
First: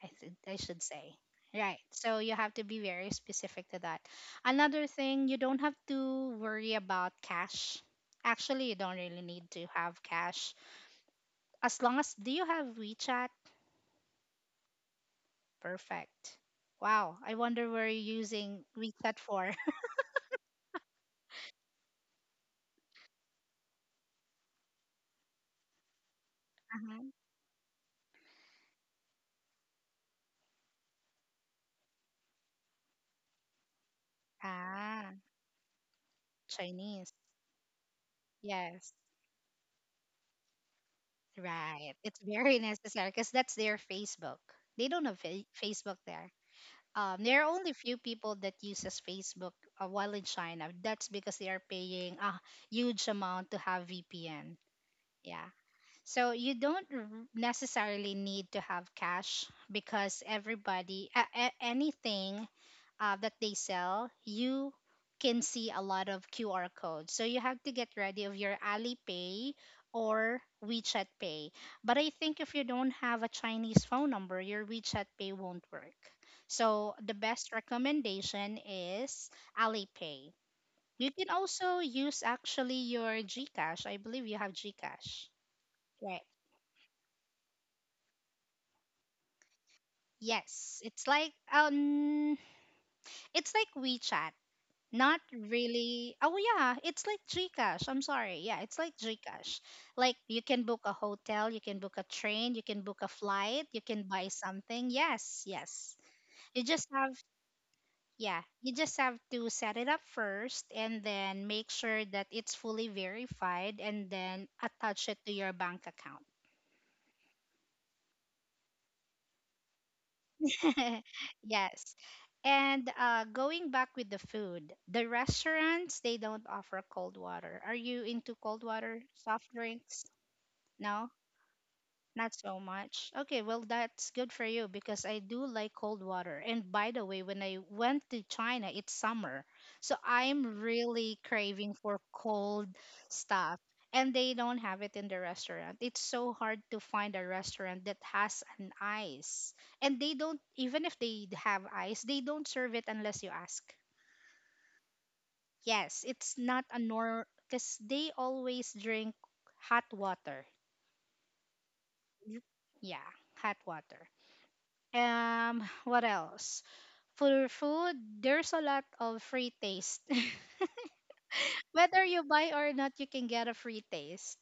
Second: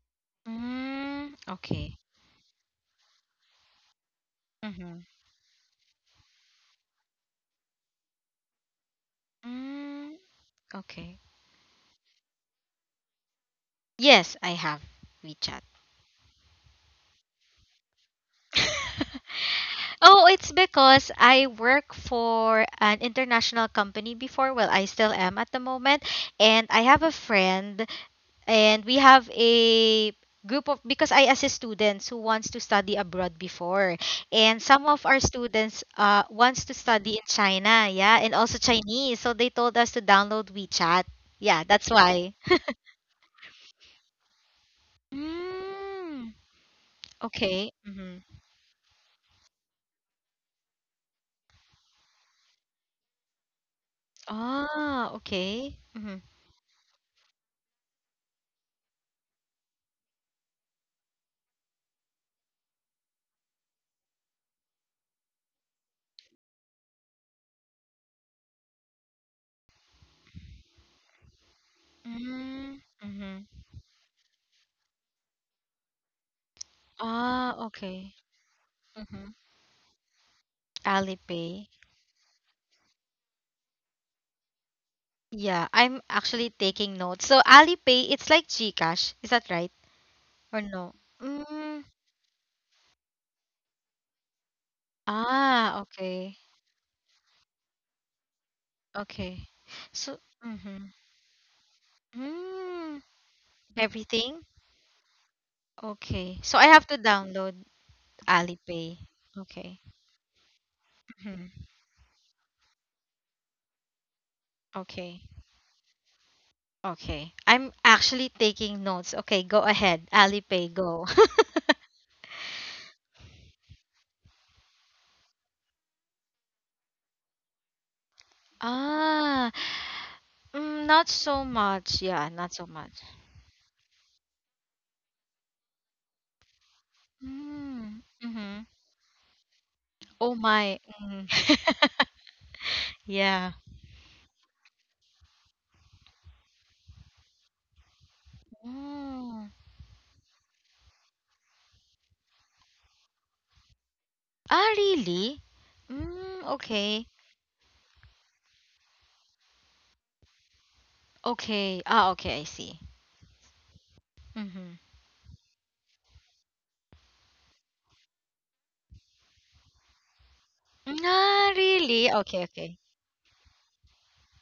I think I should say. Mm, Right, okay. so you have to be very specific to that. Another Mm-hmm. thing, you don't have to worry about cash. Actually, you don't really need to have Mm, cash, okay. as long as — do you have WeChat? Yes, I have WeChat. Perfect. Wow, I wonder where you're using WeChat for. oh, it's because I work for an international company before. Well, I still am at the moment. And I Uh-huh. have a friend, and we have a group of because I assist students who wants to study abroad before. And some of Ah, our students wants to Chinese. study in China, yeah, and also Yes, Chinese. So they told us to download WeChat. Yeah, that's right, it's why. very necessary because that's their Facebook. They don't have Facebook there. Mm, There are okay. only few Mm-hmm. people that uses Facebook, while in China. That's because they are paying a huge amount to have VPN. Ah, Yeah. okay. Mm-hmm. So you don't necessarily need to have cash because everybody, anything that they sell, you can see a lot of QR codes. So you have to get ready of your Alipay or WeChat Pay. But I think if you Mm, don't have a mm-hmm. Chinese phone number, your WeChat Pay won't work. So the best Ah, okay. recommendation is Mm-hmm. Alipay. You can Alipay. also use actually your GCash. I believe you have GCash. Yeah, I'm Right. actually taking notes. So Alipay, it's like GCash. Is that right? Or Yes, no? Mm. It's like WeChat. Not Ah, really. okay. Oh yeah, it's like Gcash. I'm sorry. Yeah, it's like Okay. Gcash. So, Like you can book mm-hmm. a hotel, you can book a train, you can Mm, book a flight, you can buy everything? something. Yes, yes. Okay. So You I have just to have download Yeah, you Alipay. just have to set Okay. it up first and then Mm-hmm. make sure that it's fully verified and then attach it Okay. to your bank account. Okay. I'm actually taking notes. Okay, go ahead. Alipay, go. Yes. And going back with the food, the restaurants, they don't offer cold water. Are you into cold water, soft ah, drinks? mm, not No? so much. Yeah, Not not so so much. much. Okay, well, that's good for you because I do like cold water. And by the way, when I Mm, went to mm-hmm. China, it's summer. So Oh I'm my. really Mm. craving for cold yeah. stuff. And they don't have it in the restaurant. It's so hard to find a restaurant that has an Mm. ice. And they don't — even if they have ice, they don't serve it unless you ask. Ah, really? Yes, it's Mm, not a okay. nor, because they always drink hot water. Okay. Ah, okay. I see. Yeah, hot water. Mm-hmm. What else? For food, there's a lot of free taste. Mm, ah, Whether really? you Okay, buy or okay. not, you can get a free taste.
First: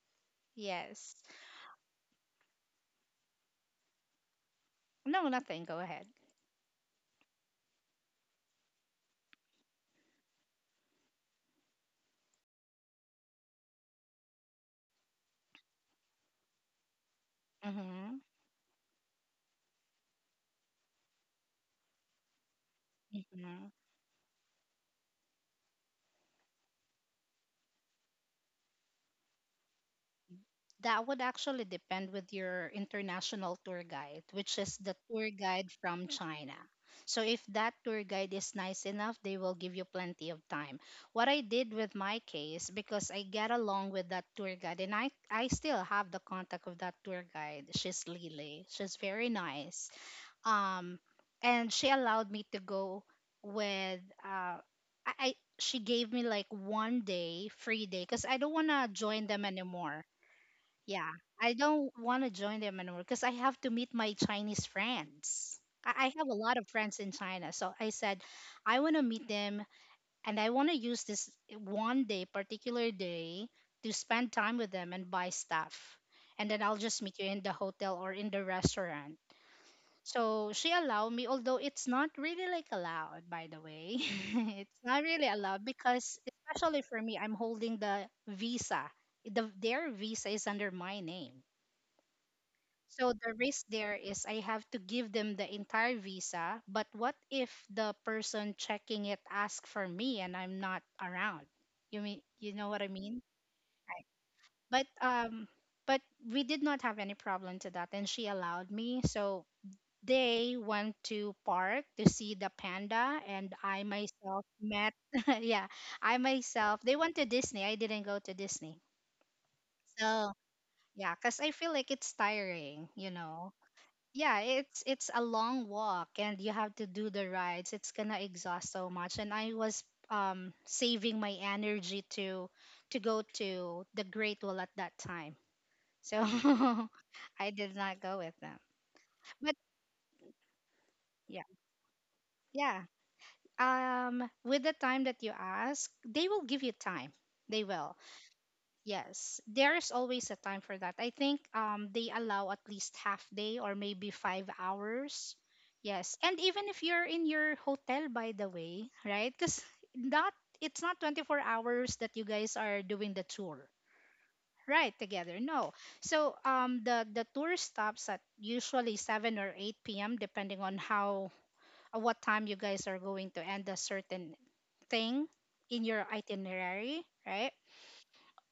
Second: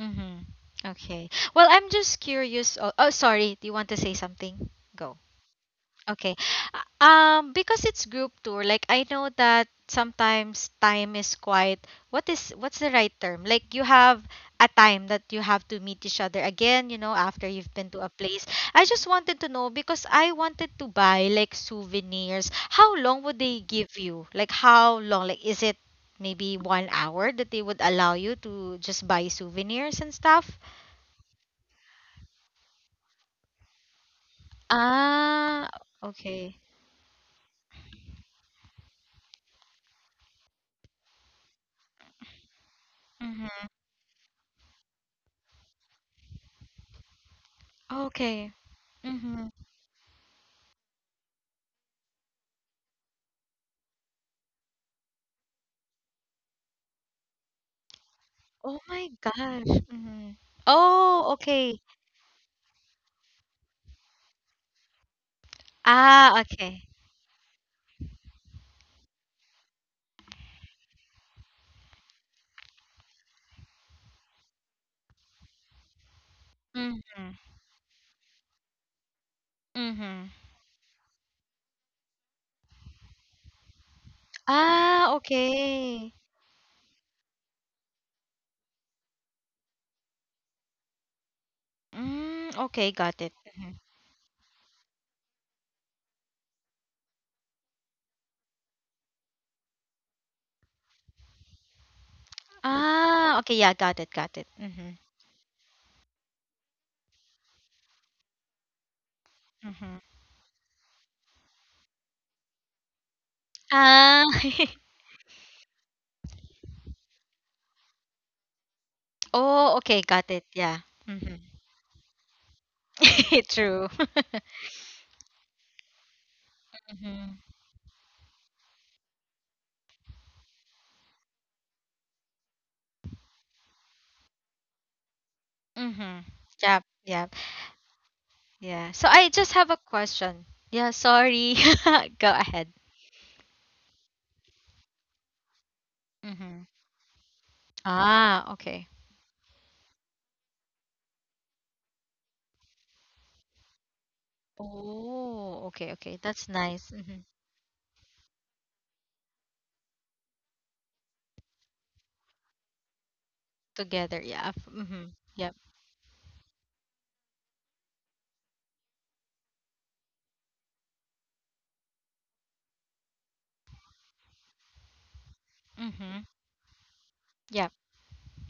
Mm-hmm. Yes. Okay. Well, I'm just curious. Oh, oh, sorry. Do you want to say something? Go. No, nothing. Go ahead. Okay. Because it's group tour, like I know that sometimes time is quite what's the right term? Like you have a time that you have to meet each other again, you know, after you've been to a Mm-hmm. place. I just wanted to know because I wanted to buy like souvenirs. How long would they Mm-hmm. give you? Like how long? Like is it maybe 1 hour that they would allow you to just buy souvenirs and stuff? That would actually depend with your international tour guide, which is the tour Ah, guide from China. okay. So if that tour guide is nice enough, they will give you plenty of time. What I did with my case, because I get Mm-hmm. along with that tour guide, and I still have the contact of that tour guide. She's Okay. Lily. She's very Mm-hmm. nice. Um, and she allowed me to go with I she gave me like one day free day because I don't Oh wanna my join them gosh. anymore. Mhm. Yeah, Oh, I okay. don't want to join them anymore because I have to meet my Chinese friends. I have a Ah, lot of okay. friends in China. So I said, I want to meet them and I want to use this one day, particular day, to spend time with them and buy stuff. And then I'll just meet you Mhm. in the hotel or in the restaurant. Mhm. So she allowed me, although it's not really like allowed, by the way. It's not Ah, really allowed okay. because, especially for me, I'm holding the visa. Their visa is under my name. Mm, okay, So got the it. risk Mhm. there is I have to give them the entire visa, but what if the person checking it asks for me and I'm not around? You mean, you know what I mean? Ah, okay, yeah, got Right. it, got it. But Mhm. um but we did not have any problem to that and she allowed me. So Mhm. they went to park to see the panda, and I Ah. myself met yeah, I myself they went to Disney. I didn't go to Disney. oh, okay, got So it. Yeah. yeah, because Mhm. I feel like it's tiring, you know. True. Yeah, it's a long walk and you have to do the Mhm. rides, it's gonna exhaust so much, and I was saving my energy to go to the great wall at that time. So Mhm. Yep, yep. I did not go with them, Yeah. So I just but have a question. Yeah, yeah, sorry. Go ahead. yeah, with the time that you ask, they will give Mhm. you time. They will Ah, okay. Yes, there's always a time for that. I think they allow at least half day or maybe 5 hours. Oh, okay, Yes. okay. And That's even if nice. you're Hmm. in your hotel, by the way, right? Cuz not it's not 24 hours that you guys are doing the tour, Together, yeah. right, Mm-hmm. together. Yep. No. So the tour stops at usually 7 or 8 p.m., depending on how, what time you guys are going to end a certain thing in your Mm-hmm. itinerary, right? Yep.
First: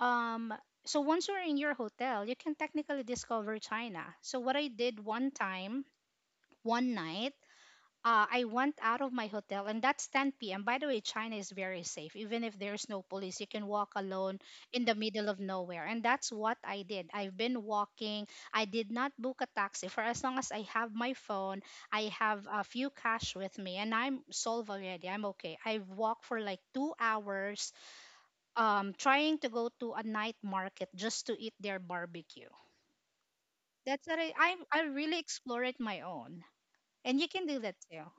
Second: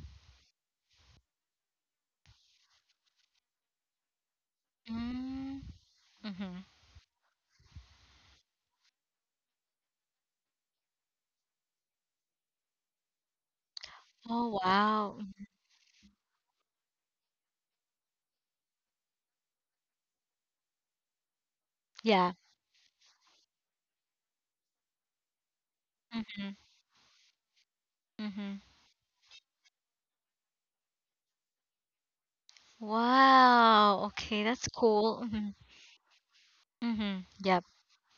Um, so once you're in your hotel, you can technically discover China. So what I did one Mm-hmm. time, Mm-hmm. one night, I went out of my hotel, and that's 10 p.m. By the way, China is very safe. Even if there's no police, you can walk alone Oh, in the wow. middle of Mm, nowhere. And that's what I did. I've been walking. I did not book a taxi, for as long as I have my phone. I yeah. have a few cash with me, and I'm solved already. I'm okay. I've walked for Mm-hmm. like 2 hours, Mm-hmm. Trying to go to a night market just to eat their barbecue. That's Wow. what I, Okay, I, that's I really cool. Mm-hmm. explore it my own. And Mm-hmm. you can do Yep. that too.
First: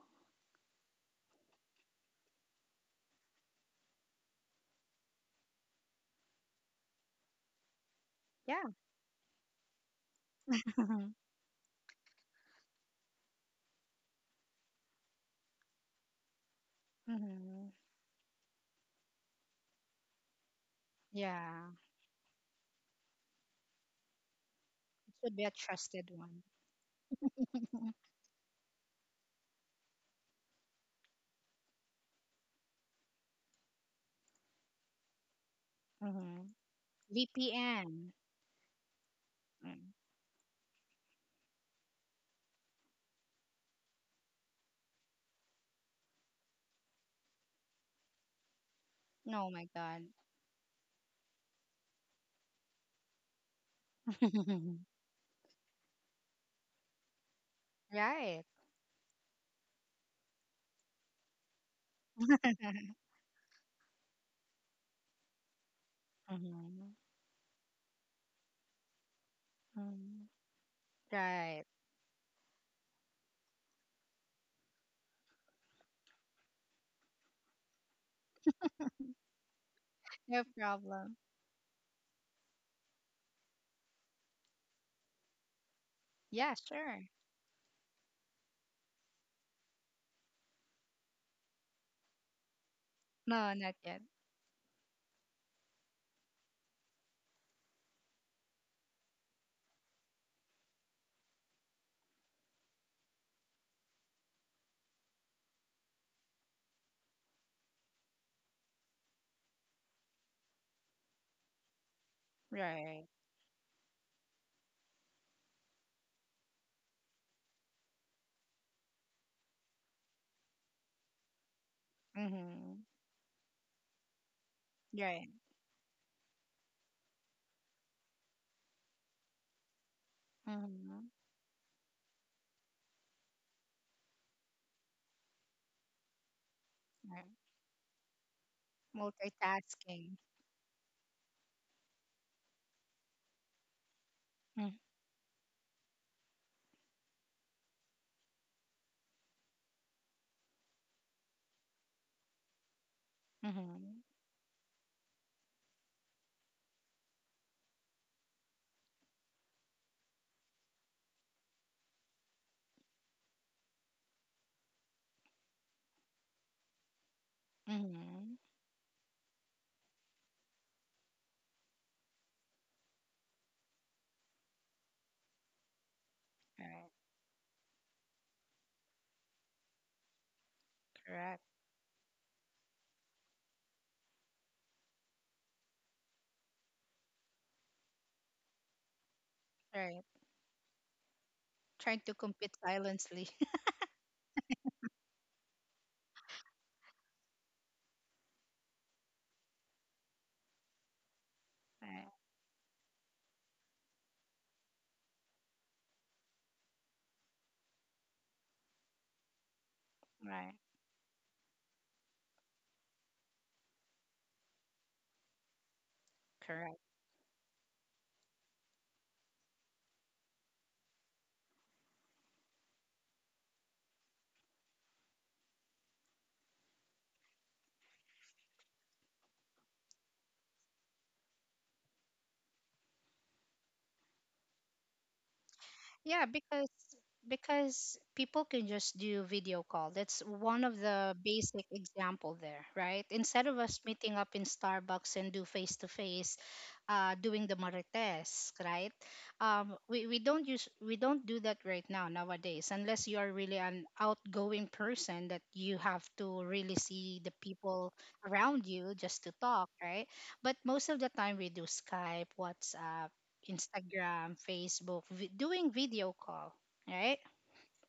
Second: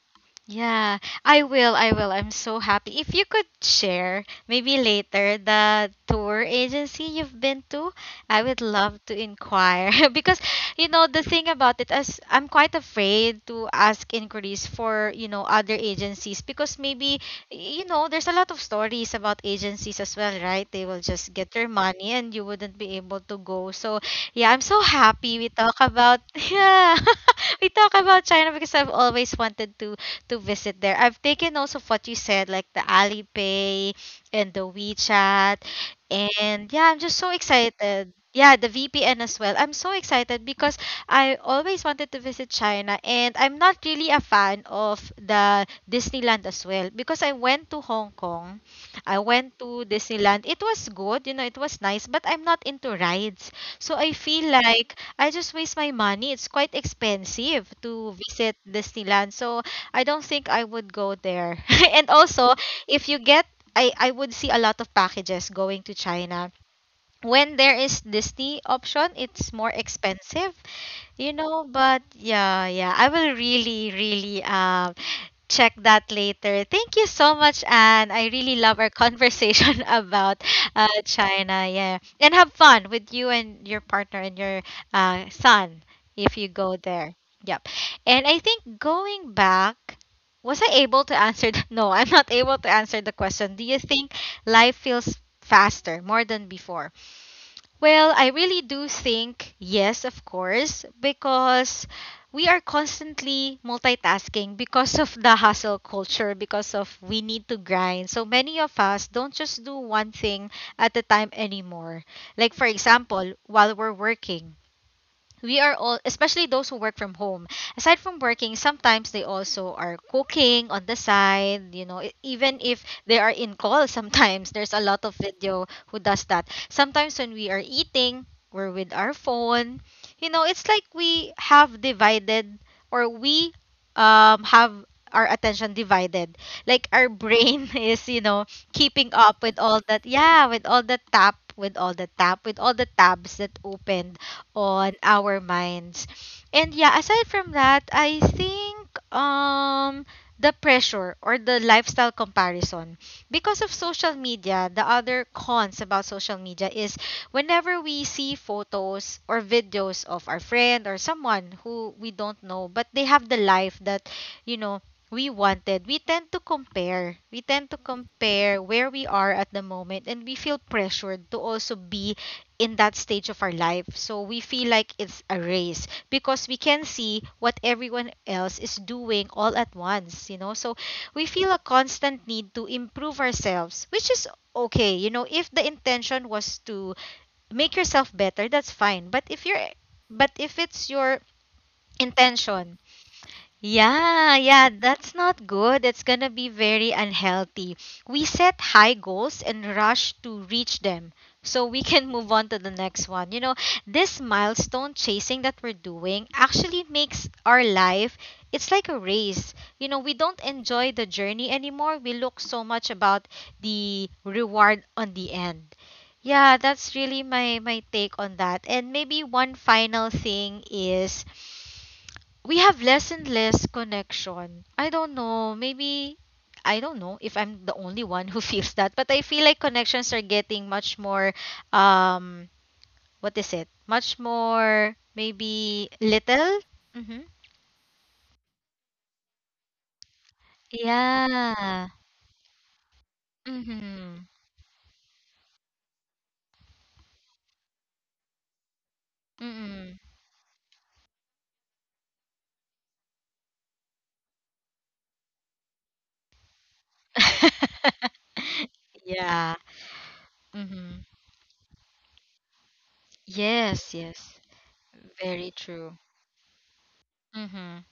Yeah, I will. I will. I'm so happy. If you could share maybe later the tour agency you've been to, I would Yeah. love to inquire because the thing about it is I'm quite afraid to ask inquiries for, you know, other agencies because maybe Hmm. you know there's a lot of stories about agencies as well, right? They will just get their Yeah. money and you wouldn't be able to go. So, yeah, I'm so It should happy be we a talk trusted about one. yeah. we talk about China because I've always wanted to visit there. I've taken also what you said, like the Alipay and the WeChat. Hmm. And yeah, I'm just so excited. VPN. Yeah, the VPN as well. I'm Mm. so excited because I always wanted to visit China and I'm not really a fan of the Disneyland as well because I went to Hong Kong. I No, oh went my to God. Disneyland. It was good, you know, it was nice, but I'm not into rides. So I feel like I just waste my money. It's quite expensive to Right. visit Disneyland. So I don't think I would go there. and also, if you get, I would see a lot of packages going to China. Hmm. When there is Disney option, it's more Hmm. expensive. You know, Right. but yeah, yeah, I will really, really check that later. Thank you so much, Anne. I really love our conversation about No problem. China. Yeah, and have fun with you and your partner and your son if you Yeah, go sure. there. Yep. And I think going back, was I able to answer? The, no, I'm not able to answer the No, question. Do not you yet. think life feels faster more than before? Well, I really do think yes, of course, because we are constantly multitasking because of the hustle culture, because of we need to grind. So many of us don't just do one thing at a time anymore. Like, for Right. example, while we're working we are all especially those who work from home aside from working sometimes they also are cooking on the side, you know, even if Hmm. they are in call, sometimes there's a lot of Right. video who does that, sometimes when we are eating we're with our phone, you know, it's like Hmm. we have divided or we have our attention divided, like our Right. brain is, you know, keeping up with all that, Multitasking. yeah, with all the tap, with all the tabs that opened on our minds. And yeah, aside from that, I think the pressure or the lifestyle comparison because of Mm-hmm. social media, the other cons about social media is whenever we see photos or videos of our friend or someone who we don't know but they have the life that, you know, we wanted, we tend to Mm-hmm. compare where we are at the moment and we feel pressured to also be in that stage of our life. So we feel like it's a race because we can Right. see what everyone else is doing all at once, you know. So we Correct. feel a constant need to improve ourselves, which is okay. You know, if the intention was to make yourself better, that's fine. Right. But if it's your Trying to compete intention, silently. yeah, yeah, that's not good. It's gonna be very unhealthy. We set high goals and rush to reach them so we can Right. move on to the next one. You know, this milestone chasing that we're doing actually makes our life, it's like a race. You know, we don't Right. enjoy the journey anymore. We look so much about the reward on the end. Yeah, Correct. that's really my take on that. And maybe one final thing is we have less and less connection. I don't know. Maybe I don't know if I'm the only one who feels that, but I feel like connections are getting much more um what is it? Much more maybe Yeah, little. Mhm. because people can just do video call. That's one of the basic Yeah. example there, right? Instead of us meeting Mhm. up in Starbucks and do face to face, doing the marites, right? Mhm. we don't use we don't do that right now nowadays, unless you are really an outgoing person that you have to really see the people around you just to yeah. talk, right? But most of Mhm. the time we do Skype, WhatsApp, Yes, Instagram, yes. Facebook, Very doing true. video call, right? Mhm.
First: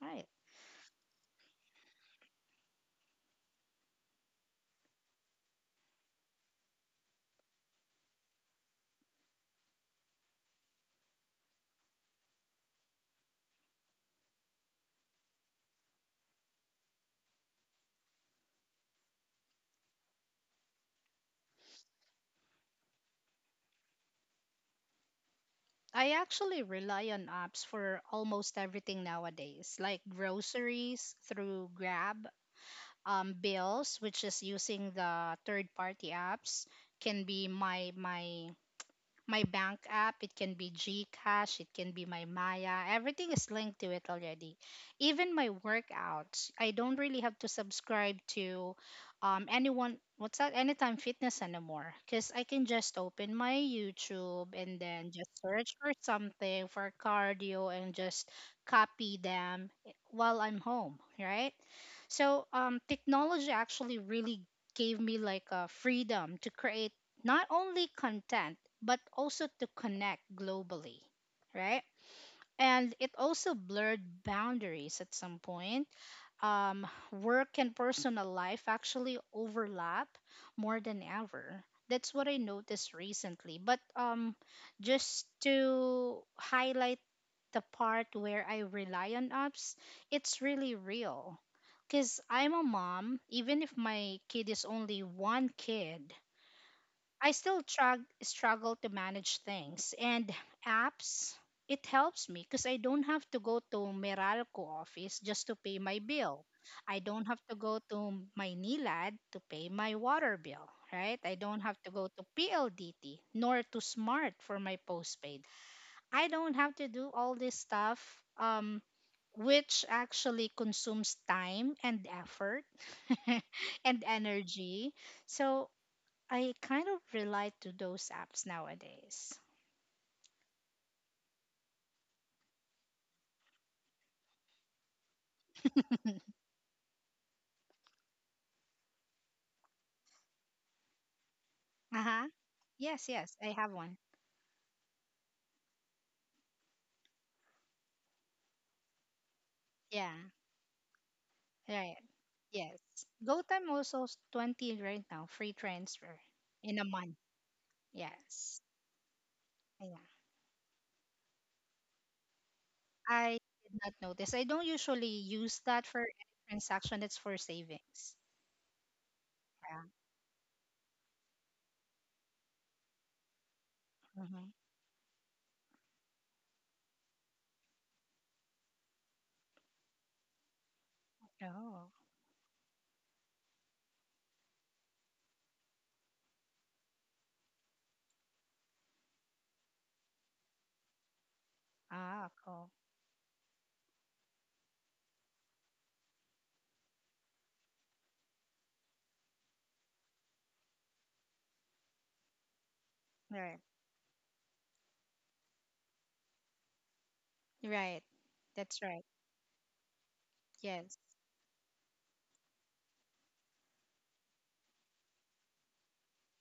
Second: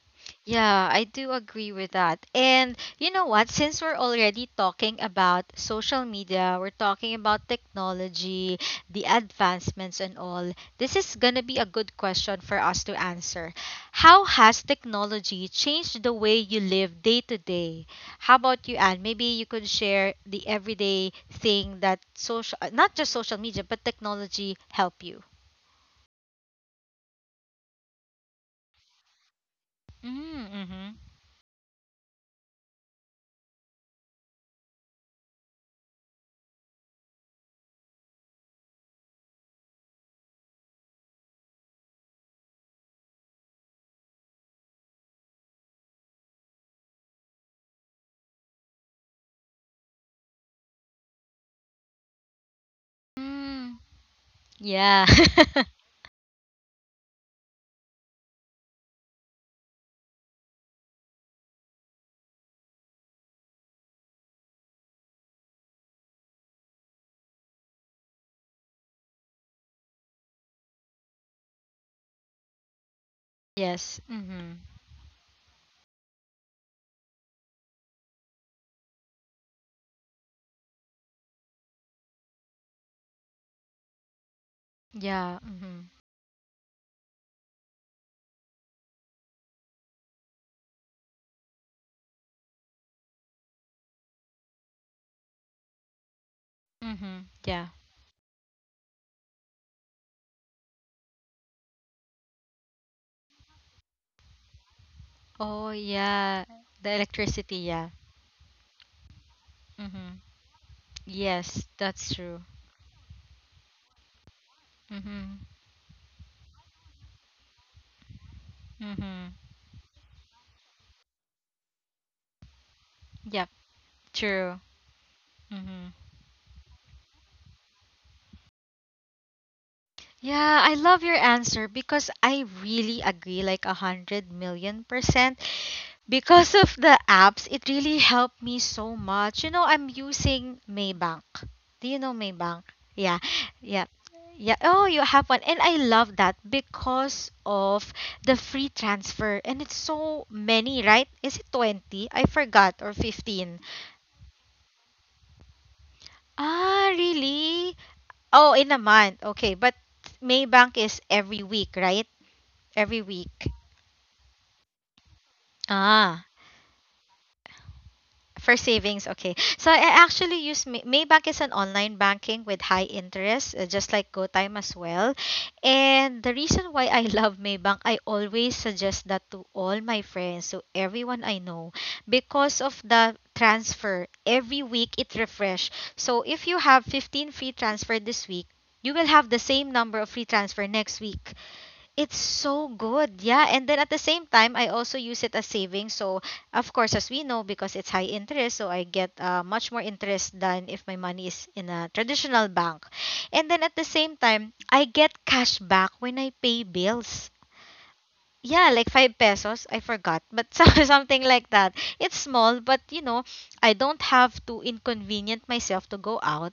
Right. Yeah, I do agree with that. And you know what? Since we're already talking about social media, we're talking about technology, the advancements, and all, this is going to be a good question for us to answer. How has technology changed the way you live day to day? How about you, Anne? Maybe you could share the everyday thing that social, not just social media, but technology help you. I actually rely on apps for almost everything nowadays, like Mm-hmm. groceries through Grab, bills, which is using the third-party apps, can be my bank app, it can be GCash, it can be my Maya. Everything is linked to it already. Even my workouts, I don't really have to subscribe to anyone. What's that? Anytime Fitness anymore, because I can just open my Mm, YouTube and yeah. then just search for something for cardio and just copy them eh, while I'm home, right? So technology actually really gave me like a freedom to create not only content but also to connect globally, right. And it also yes. blurred Mm-hmm. boundaries at some point. Work and personal life actually overlap more than ever. That's what I noticed recently. But just Yeah. Mhm. to highlight the part where I rely on apps, it's really real because I'm a mom. Even if my kid is only one kid, Mhm. I Yeah. still struggle to manage things and apps. It helps me because I don't have to go to Meralco office just to Oh pay my yeah, bill. the I don't have electricity, to yeah. go to my NILAD to pay my Mhm. water bill, right? I Yes, don't have to that's go to true. PLDT nor to Smart for my Mhm. postpaid. I don't have to do all this stuff, um, Mhm. which actually consumes time and effort Yep, and true. energy. So Mhm. I kind of relate to those apps nowadays. Yeah, I love your answer because I really agree like a hundred million%. Because of the apps, it really helped me so much. You know, I'm using Maybank. Do you know Uh huh. Maybank? Yes, Yeah. yes, I have Yeah. one. Yeah. Oh, you have one. And I love that because of the free transfer. And it's Yeah, so many, right? Is it 20? right. I forgot. Or Yes. 15. GoTime also 20 right now, free transfer Ah, in a month. really? Oh, in Yes. a month. Okay. But Yeah. Maybank is every week, right? Every week. I did not notice. I don't usually use that for Ah. any transaction, it's for savings. For savings, okay. So I Yeah. actually use Maybank is an online banking with high interest, just like GoTime Hmm. as well. And the reason why I love Maybank, I always suggest that to all my friends, to everyone I know, Oh, because of the transfer. Every week it refresh. So if you have 15 free transfer this week, you will have the same number of free transfer next week. It's ah, so cool. good. Yeah. And then at the same time, I also use it as savings. So, of course, as we know, because it's high interest, so I get much more interest than if my money is in a traditional bank. And then Right. at the same time, I get cash back when I pay bills. Right. Yeah, like That's right. 5 pesos. I forgot, but Yes. something like that. It's small, but I don't have to inconvenient myself to go out,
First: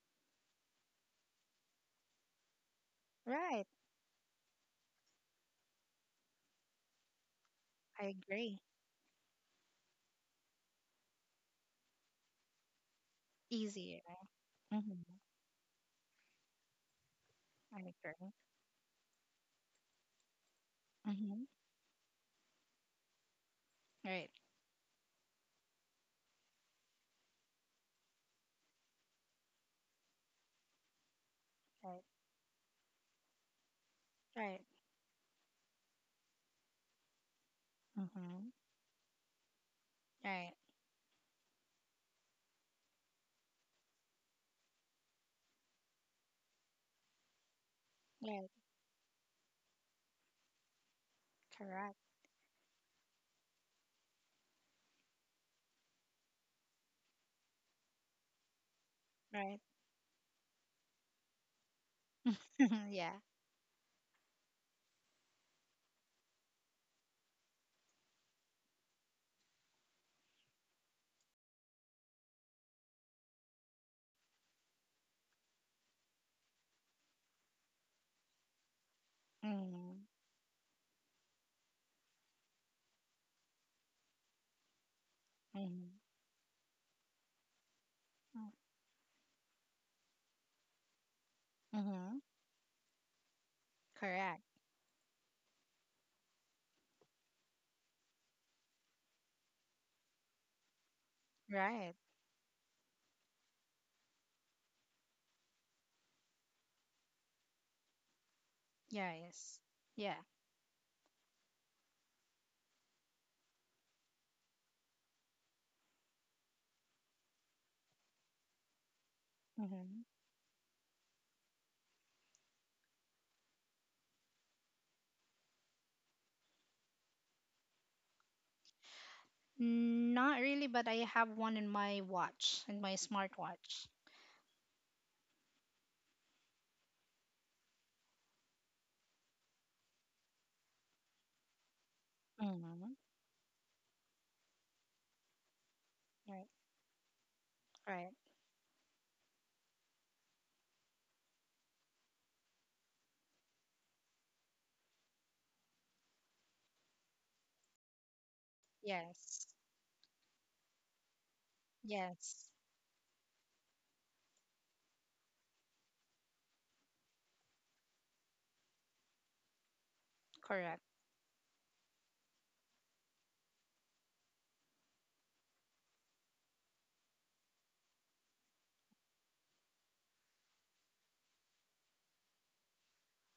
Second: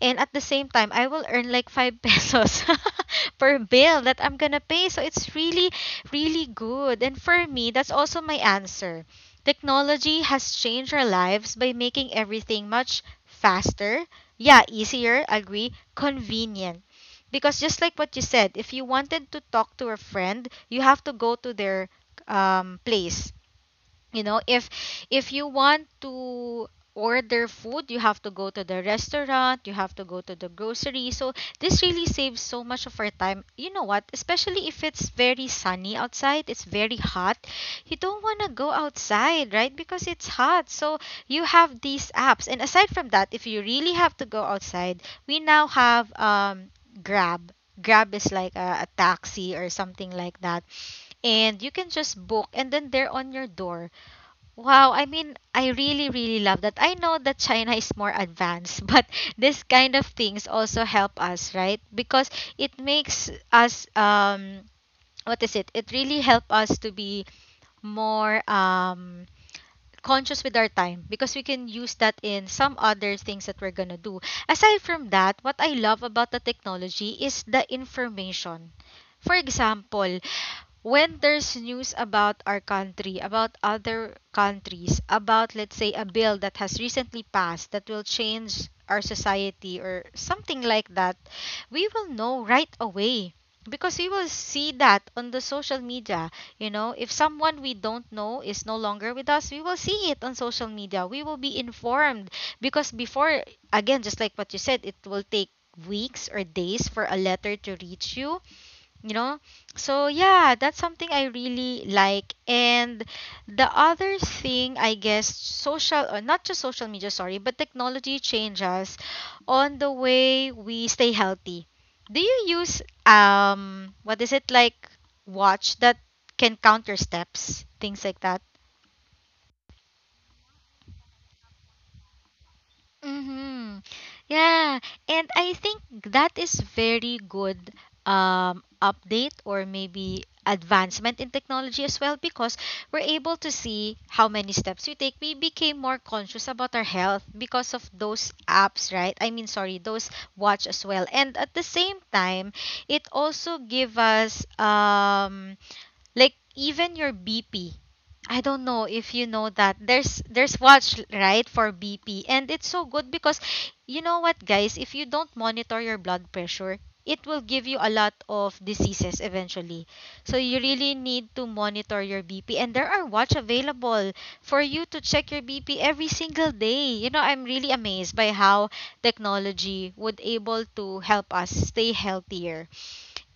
and at the same time I will earn like 5 pesos per Right. bill that I'm gonna pay, so it's really good. And for me, that's I also my agree. answer. Technology has changed our lives by making everything much faster. Easy. Yeah, Right? Hmm. easier, agree, convenient. Because I just like what you agree. said, if you wanted to talk to a friend, you have to go Mm-hmm. to their place, you Right. know if if you want to order food, you have to go to the restaurant, you have to go to the grocery. So this Right. really saves so much of our time. You know what, Right. especially if it's very sunny outside, it's very hot, you don't want Mm-hmm. to go outside, right? Because it's Right. hot. So you have these apps, and aside from that, if you really have to go outside, we now have grab. Grab is Right. like a taxi or something like that, and you can Correct. just book and then they're on your door. Wow, I mean, I really, really love that. I know that China is more advanced, but Right. this kind of things also help us, right? Because it Yeah. makes us, what is it? It really help us to be more conscious with our time, because we can use that in some other things that we're gonna do. Aside from that, what I love about the technology is the information. For Mm-hmm. example, when there's news about our country, about other countries, about, let's Mm-hmm. say, a bill that has recently passed that will change our society or something like that, we will Mm-hmm. know right away because we will Correct. see that on the social media. You know, if someone we don't know is no longer with us, we will see it on social media. We will be Right. informed, because before, again, just like what you said, it will take weeks or days for a letter to reach you, you know. Yes. So Yeah. yeah, that's something I really like. And the other thing, I guess, social, or not just social media, sorry, but technology changes on the Mm-hmm. way we stay healthy. Do you use what is it, like, watch that can counter steps, things like that? Not really, but I have one in my watch, in my Mm-hmm. smartwatch. Yeah, and I think that is very good update or maybe advancement in technology as well, because Mm-hmm. we're able to see how many steps we take. We became more Right. conscious about our health because of Right. those apps, right? I mean, sorry, those watch as well. And at the same time, it also give us like even your BP. I don't know if you Yes. know that. There's watch, right, for BP, Yes. and it's so good because, you know what, guys, if you don't monitor your blood pressure, it will give you a lot of diseases eventually. So you Correct. really need to monitor your BP, and there are watch available for you to check your BP every single day. You know, I'm really amazed by how technology would able to help us stay healthier.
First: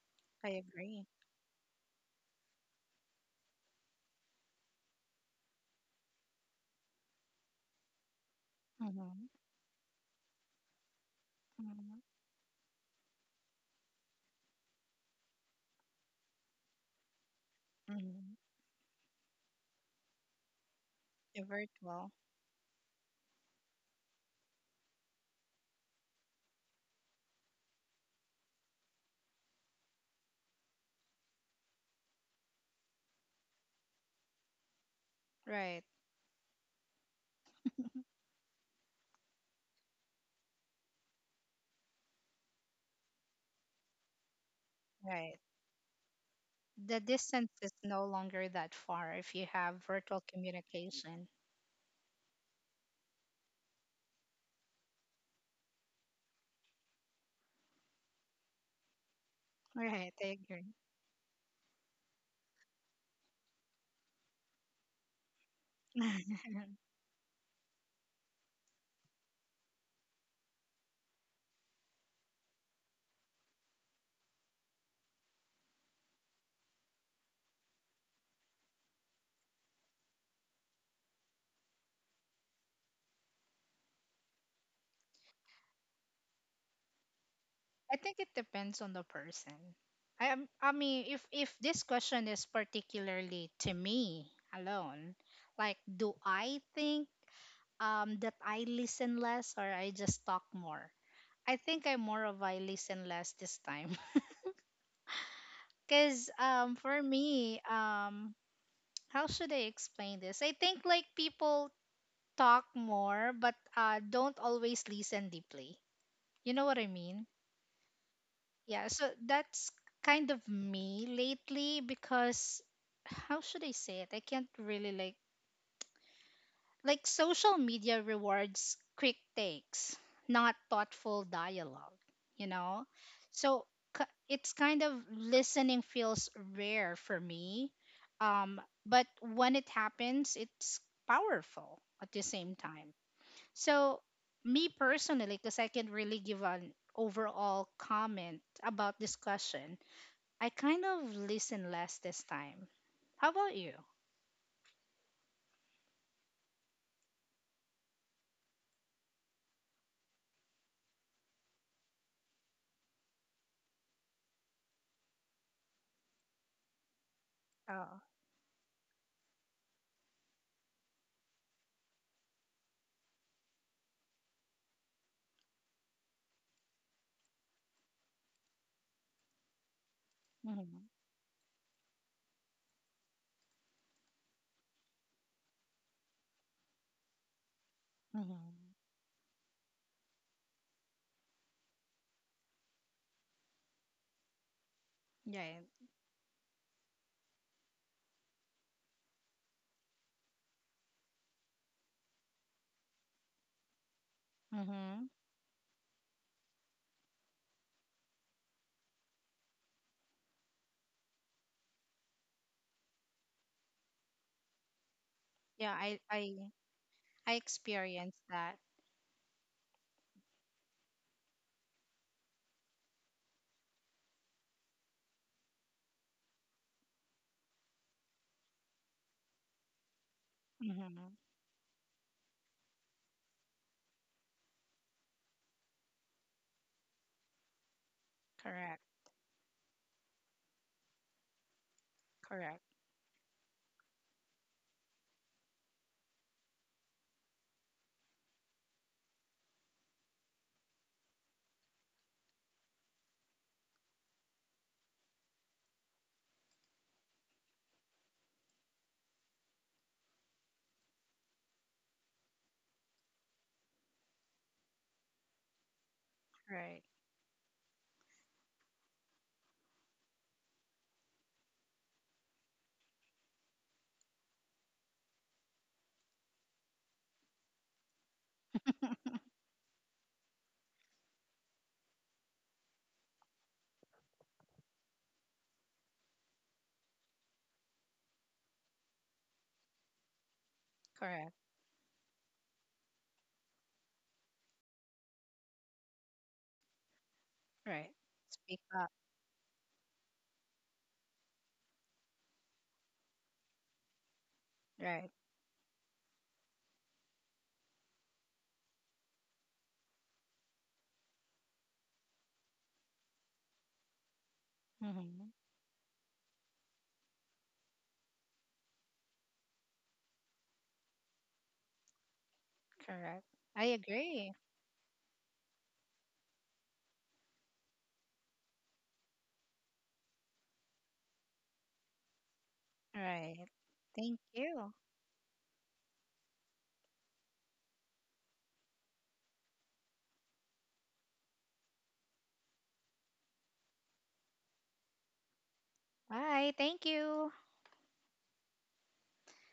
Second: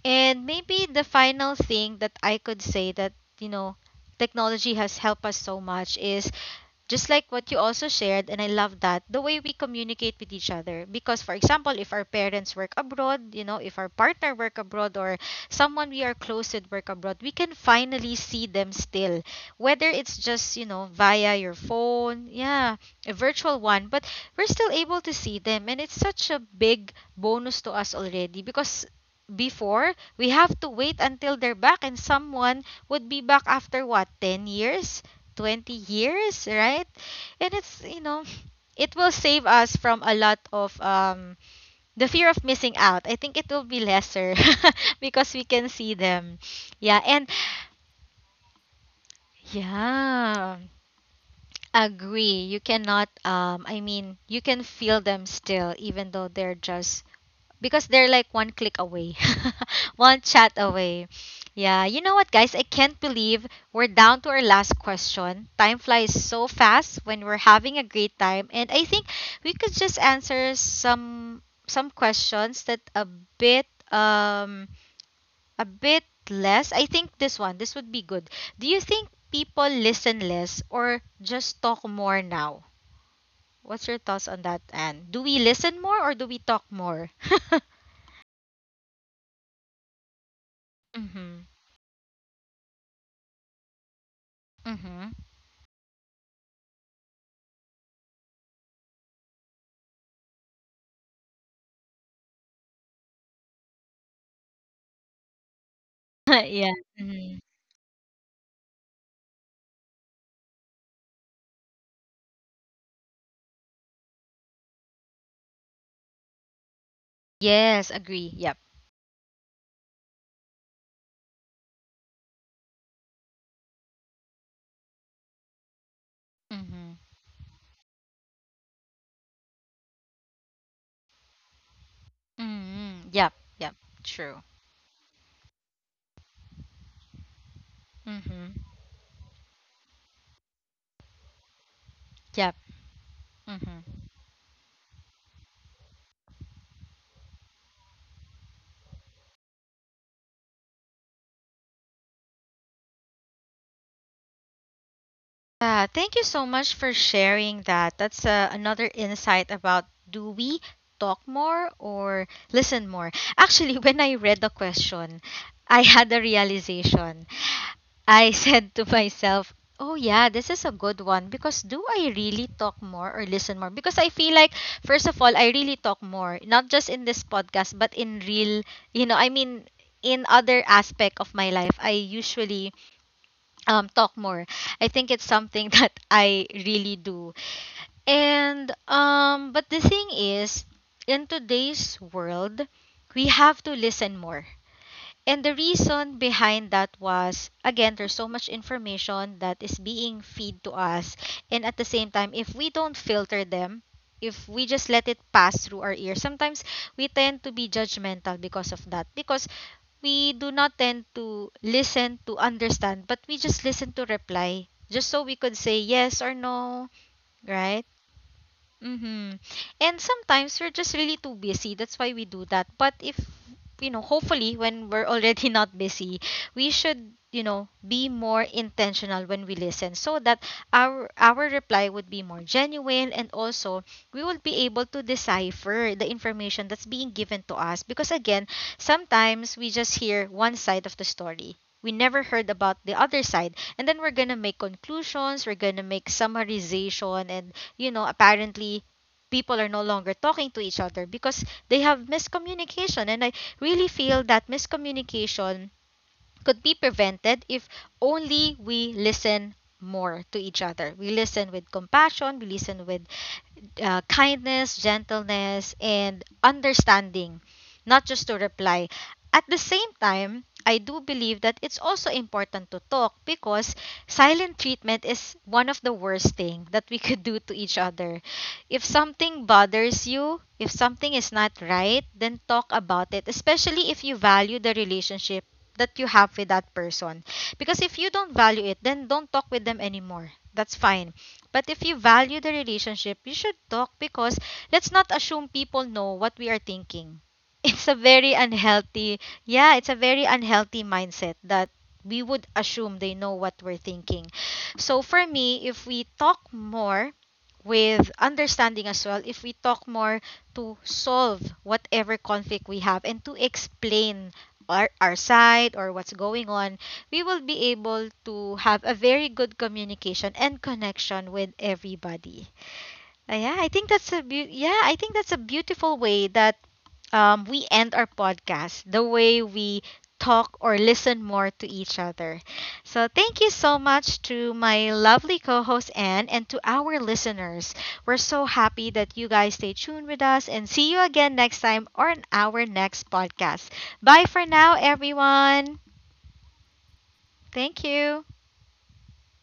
And I maybe the agree. final thing that I could say that, you know, technology has helped us so much is just like what you also shared, and I love that, the Mm-hmm. way we communicate with each other. Because, for example, if Mm-hmm. our parents work abroad, you know, if our partner work abroad, or someone we are close with work abroad, we can finally Mm-hmm. see them still, whether it's just, you know, via your Virtual. phone. Yeah, a virtual one, but we're still able to see them, and it's such a big bonus to us already. Because before, we have to wait until they're back, and someone would be back after what, 10 years, 20 Right. years, right? And it's, you know, it will save us from a lot of, the fear of missing out. I think it will be lesser because Right. we can see them. The Yeah, and distance is no longer that far if you have virtual yeah, communication. agree. You cannot, I mean, you can feel them still even though they're just, because they're like one click away, Right, one I chat agree. away. Yeah, you know what, guys? I can't believe we're down to our last question. Time flies so fast when we're having a great time, and I think we could just answer some questions that bit um a bit less. I think this would be good. Do you think people listen less or just talk more now? What's your thoughts on that, Anne? Do we listen more or do we talk more? I think it depends on the person. I mean, if Mm-hmm. This question is particularly to me Mm-hmm. alone, like, do I think that I listen less or I just talk more? I think I'm more of I listen less this time. Cause Yeah. For Mm-hmm. me, how should I explain this? I think like people talk more but don't always listen deeply. You know what I mean? Yes, agree. Yep. Yeah, so that's kind of me lately because how should I say it? I can't really like Mm-hmm. Social media rewards quick takes, not thoughtful dialogue, you know? Mm-hmm. Yep. So Yep. True. it's kind of, listening feels rare for me. Um Mm-hmm. but when it happens, it's powerful at the Yep. same time. Mm-hmm. So, me personally, because I can really give an overall comment about discussion, I kind of listen less this time. How about you? Yeah, thank you so much for sharing that. That's another insight about, do we talk more or listen more? Actually, when I read the question, I had a realization. Oh. I said to myself, oh yeah, this is a good one, because do I really talk more or listen more? Because I feel like, first of all, I really talk more, not just in this podcast, but in real, you know, I mean, in other Mm-hmm. aspect of my life, I usually talk more. I think it's something that I really do. Mm-hmm. And but the thing is, in today's world, we have to listen more, and Yeah. the reason behind that was, again, there's so much information that is being feed to us. And at the same time, if we don't filter them, if we just Mm-hmm. let it pass through our ears sometimes, we tend to be judgmental because of that, because we do not tend to listen to understand, but we just listen to reply, just so we could Yeah, say yes or no, I right? experienced that. Mm-hmm. And sometimes we're just really too busy. That's why we do that. But if, you know, hopefully when we're already not busy, we should, you know, be more intentional when we listen, so that our Mm-hmm. our reply would be more genuine, and also we will be able to decipher the information that's being given to us. Because, again, Correct. sometimes we just hear one side of the story. We never heard Correct. about the other side, and then we're going to make conclusions, we're going to make summarization, and, you know, apparently people are no longer talking to each other because they have miscommunication. And I really feel that miscommunication could be prevented if only we listen more to each other. We listen with compassion, we listen with kindness, gentleness, and Right. understanding, not just to reply. At the same time, I do believe that it's also important to talk, because silent treatment is one of the worst thing that we could do to each other. If something bothers you, if something is not right, then talk about it, especially if you value the relationship that you have with that person. Because if you don't value it, then don't talk with them anymore. That's fine. Correct. But if you value the relationship, you should talk, because let's not assume people know what we are thinking. Right. It's a very Speak up. unhealthy, yeah, it's a very unhealthy mindset that we would assume they know what we're thinking. So Right. for me, if we talk more with understanding as well, if we talk more to solve whatever conflict we have, and to explain our Mm-hmm. side or what's going on, we will be able to have a very good communication and connection with everybody. Correct. Yeah, I I think that's a agree. Yeah, I think that's a beautiful way that we end our podcast. The way we talk or listen more to each other. So thank Right. you so Thank much to you. my lovely co-host Anne and to our listeners. We're so happy that you guys stay tuned with us, and see you again next time on our next podcast. Bye for now, everyone. Bye. Thank you. Thank you.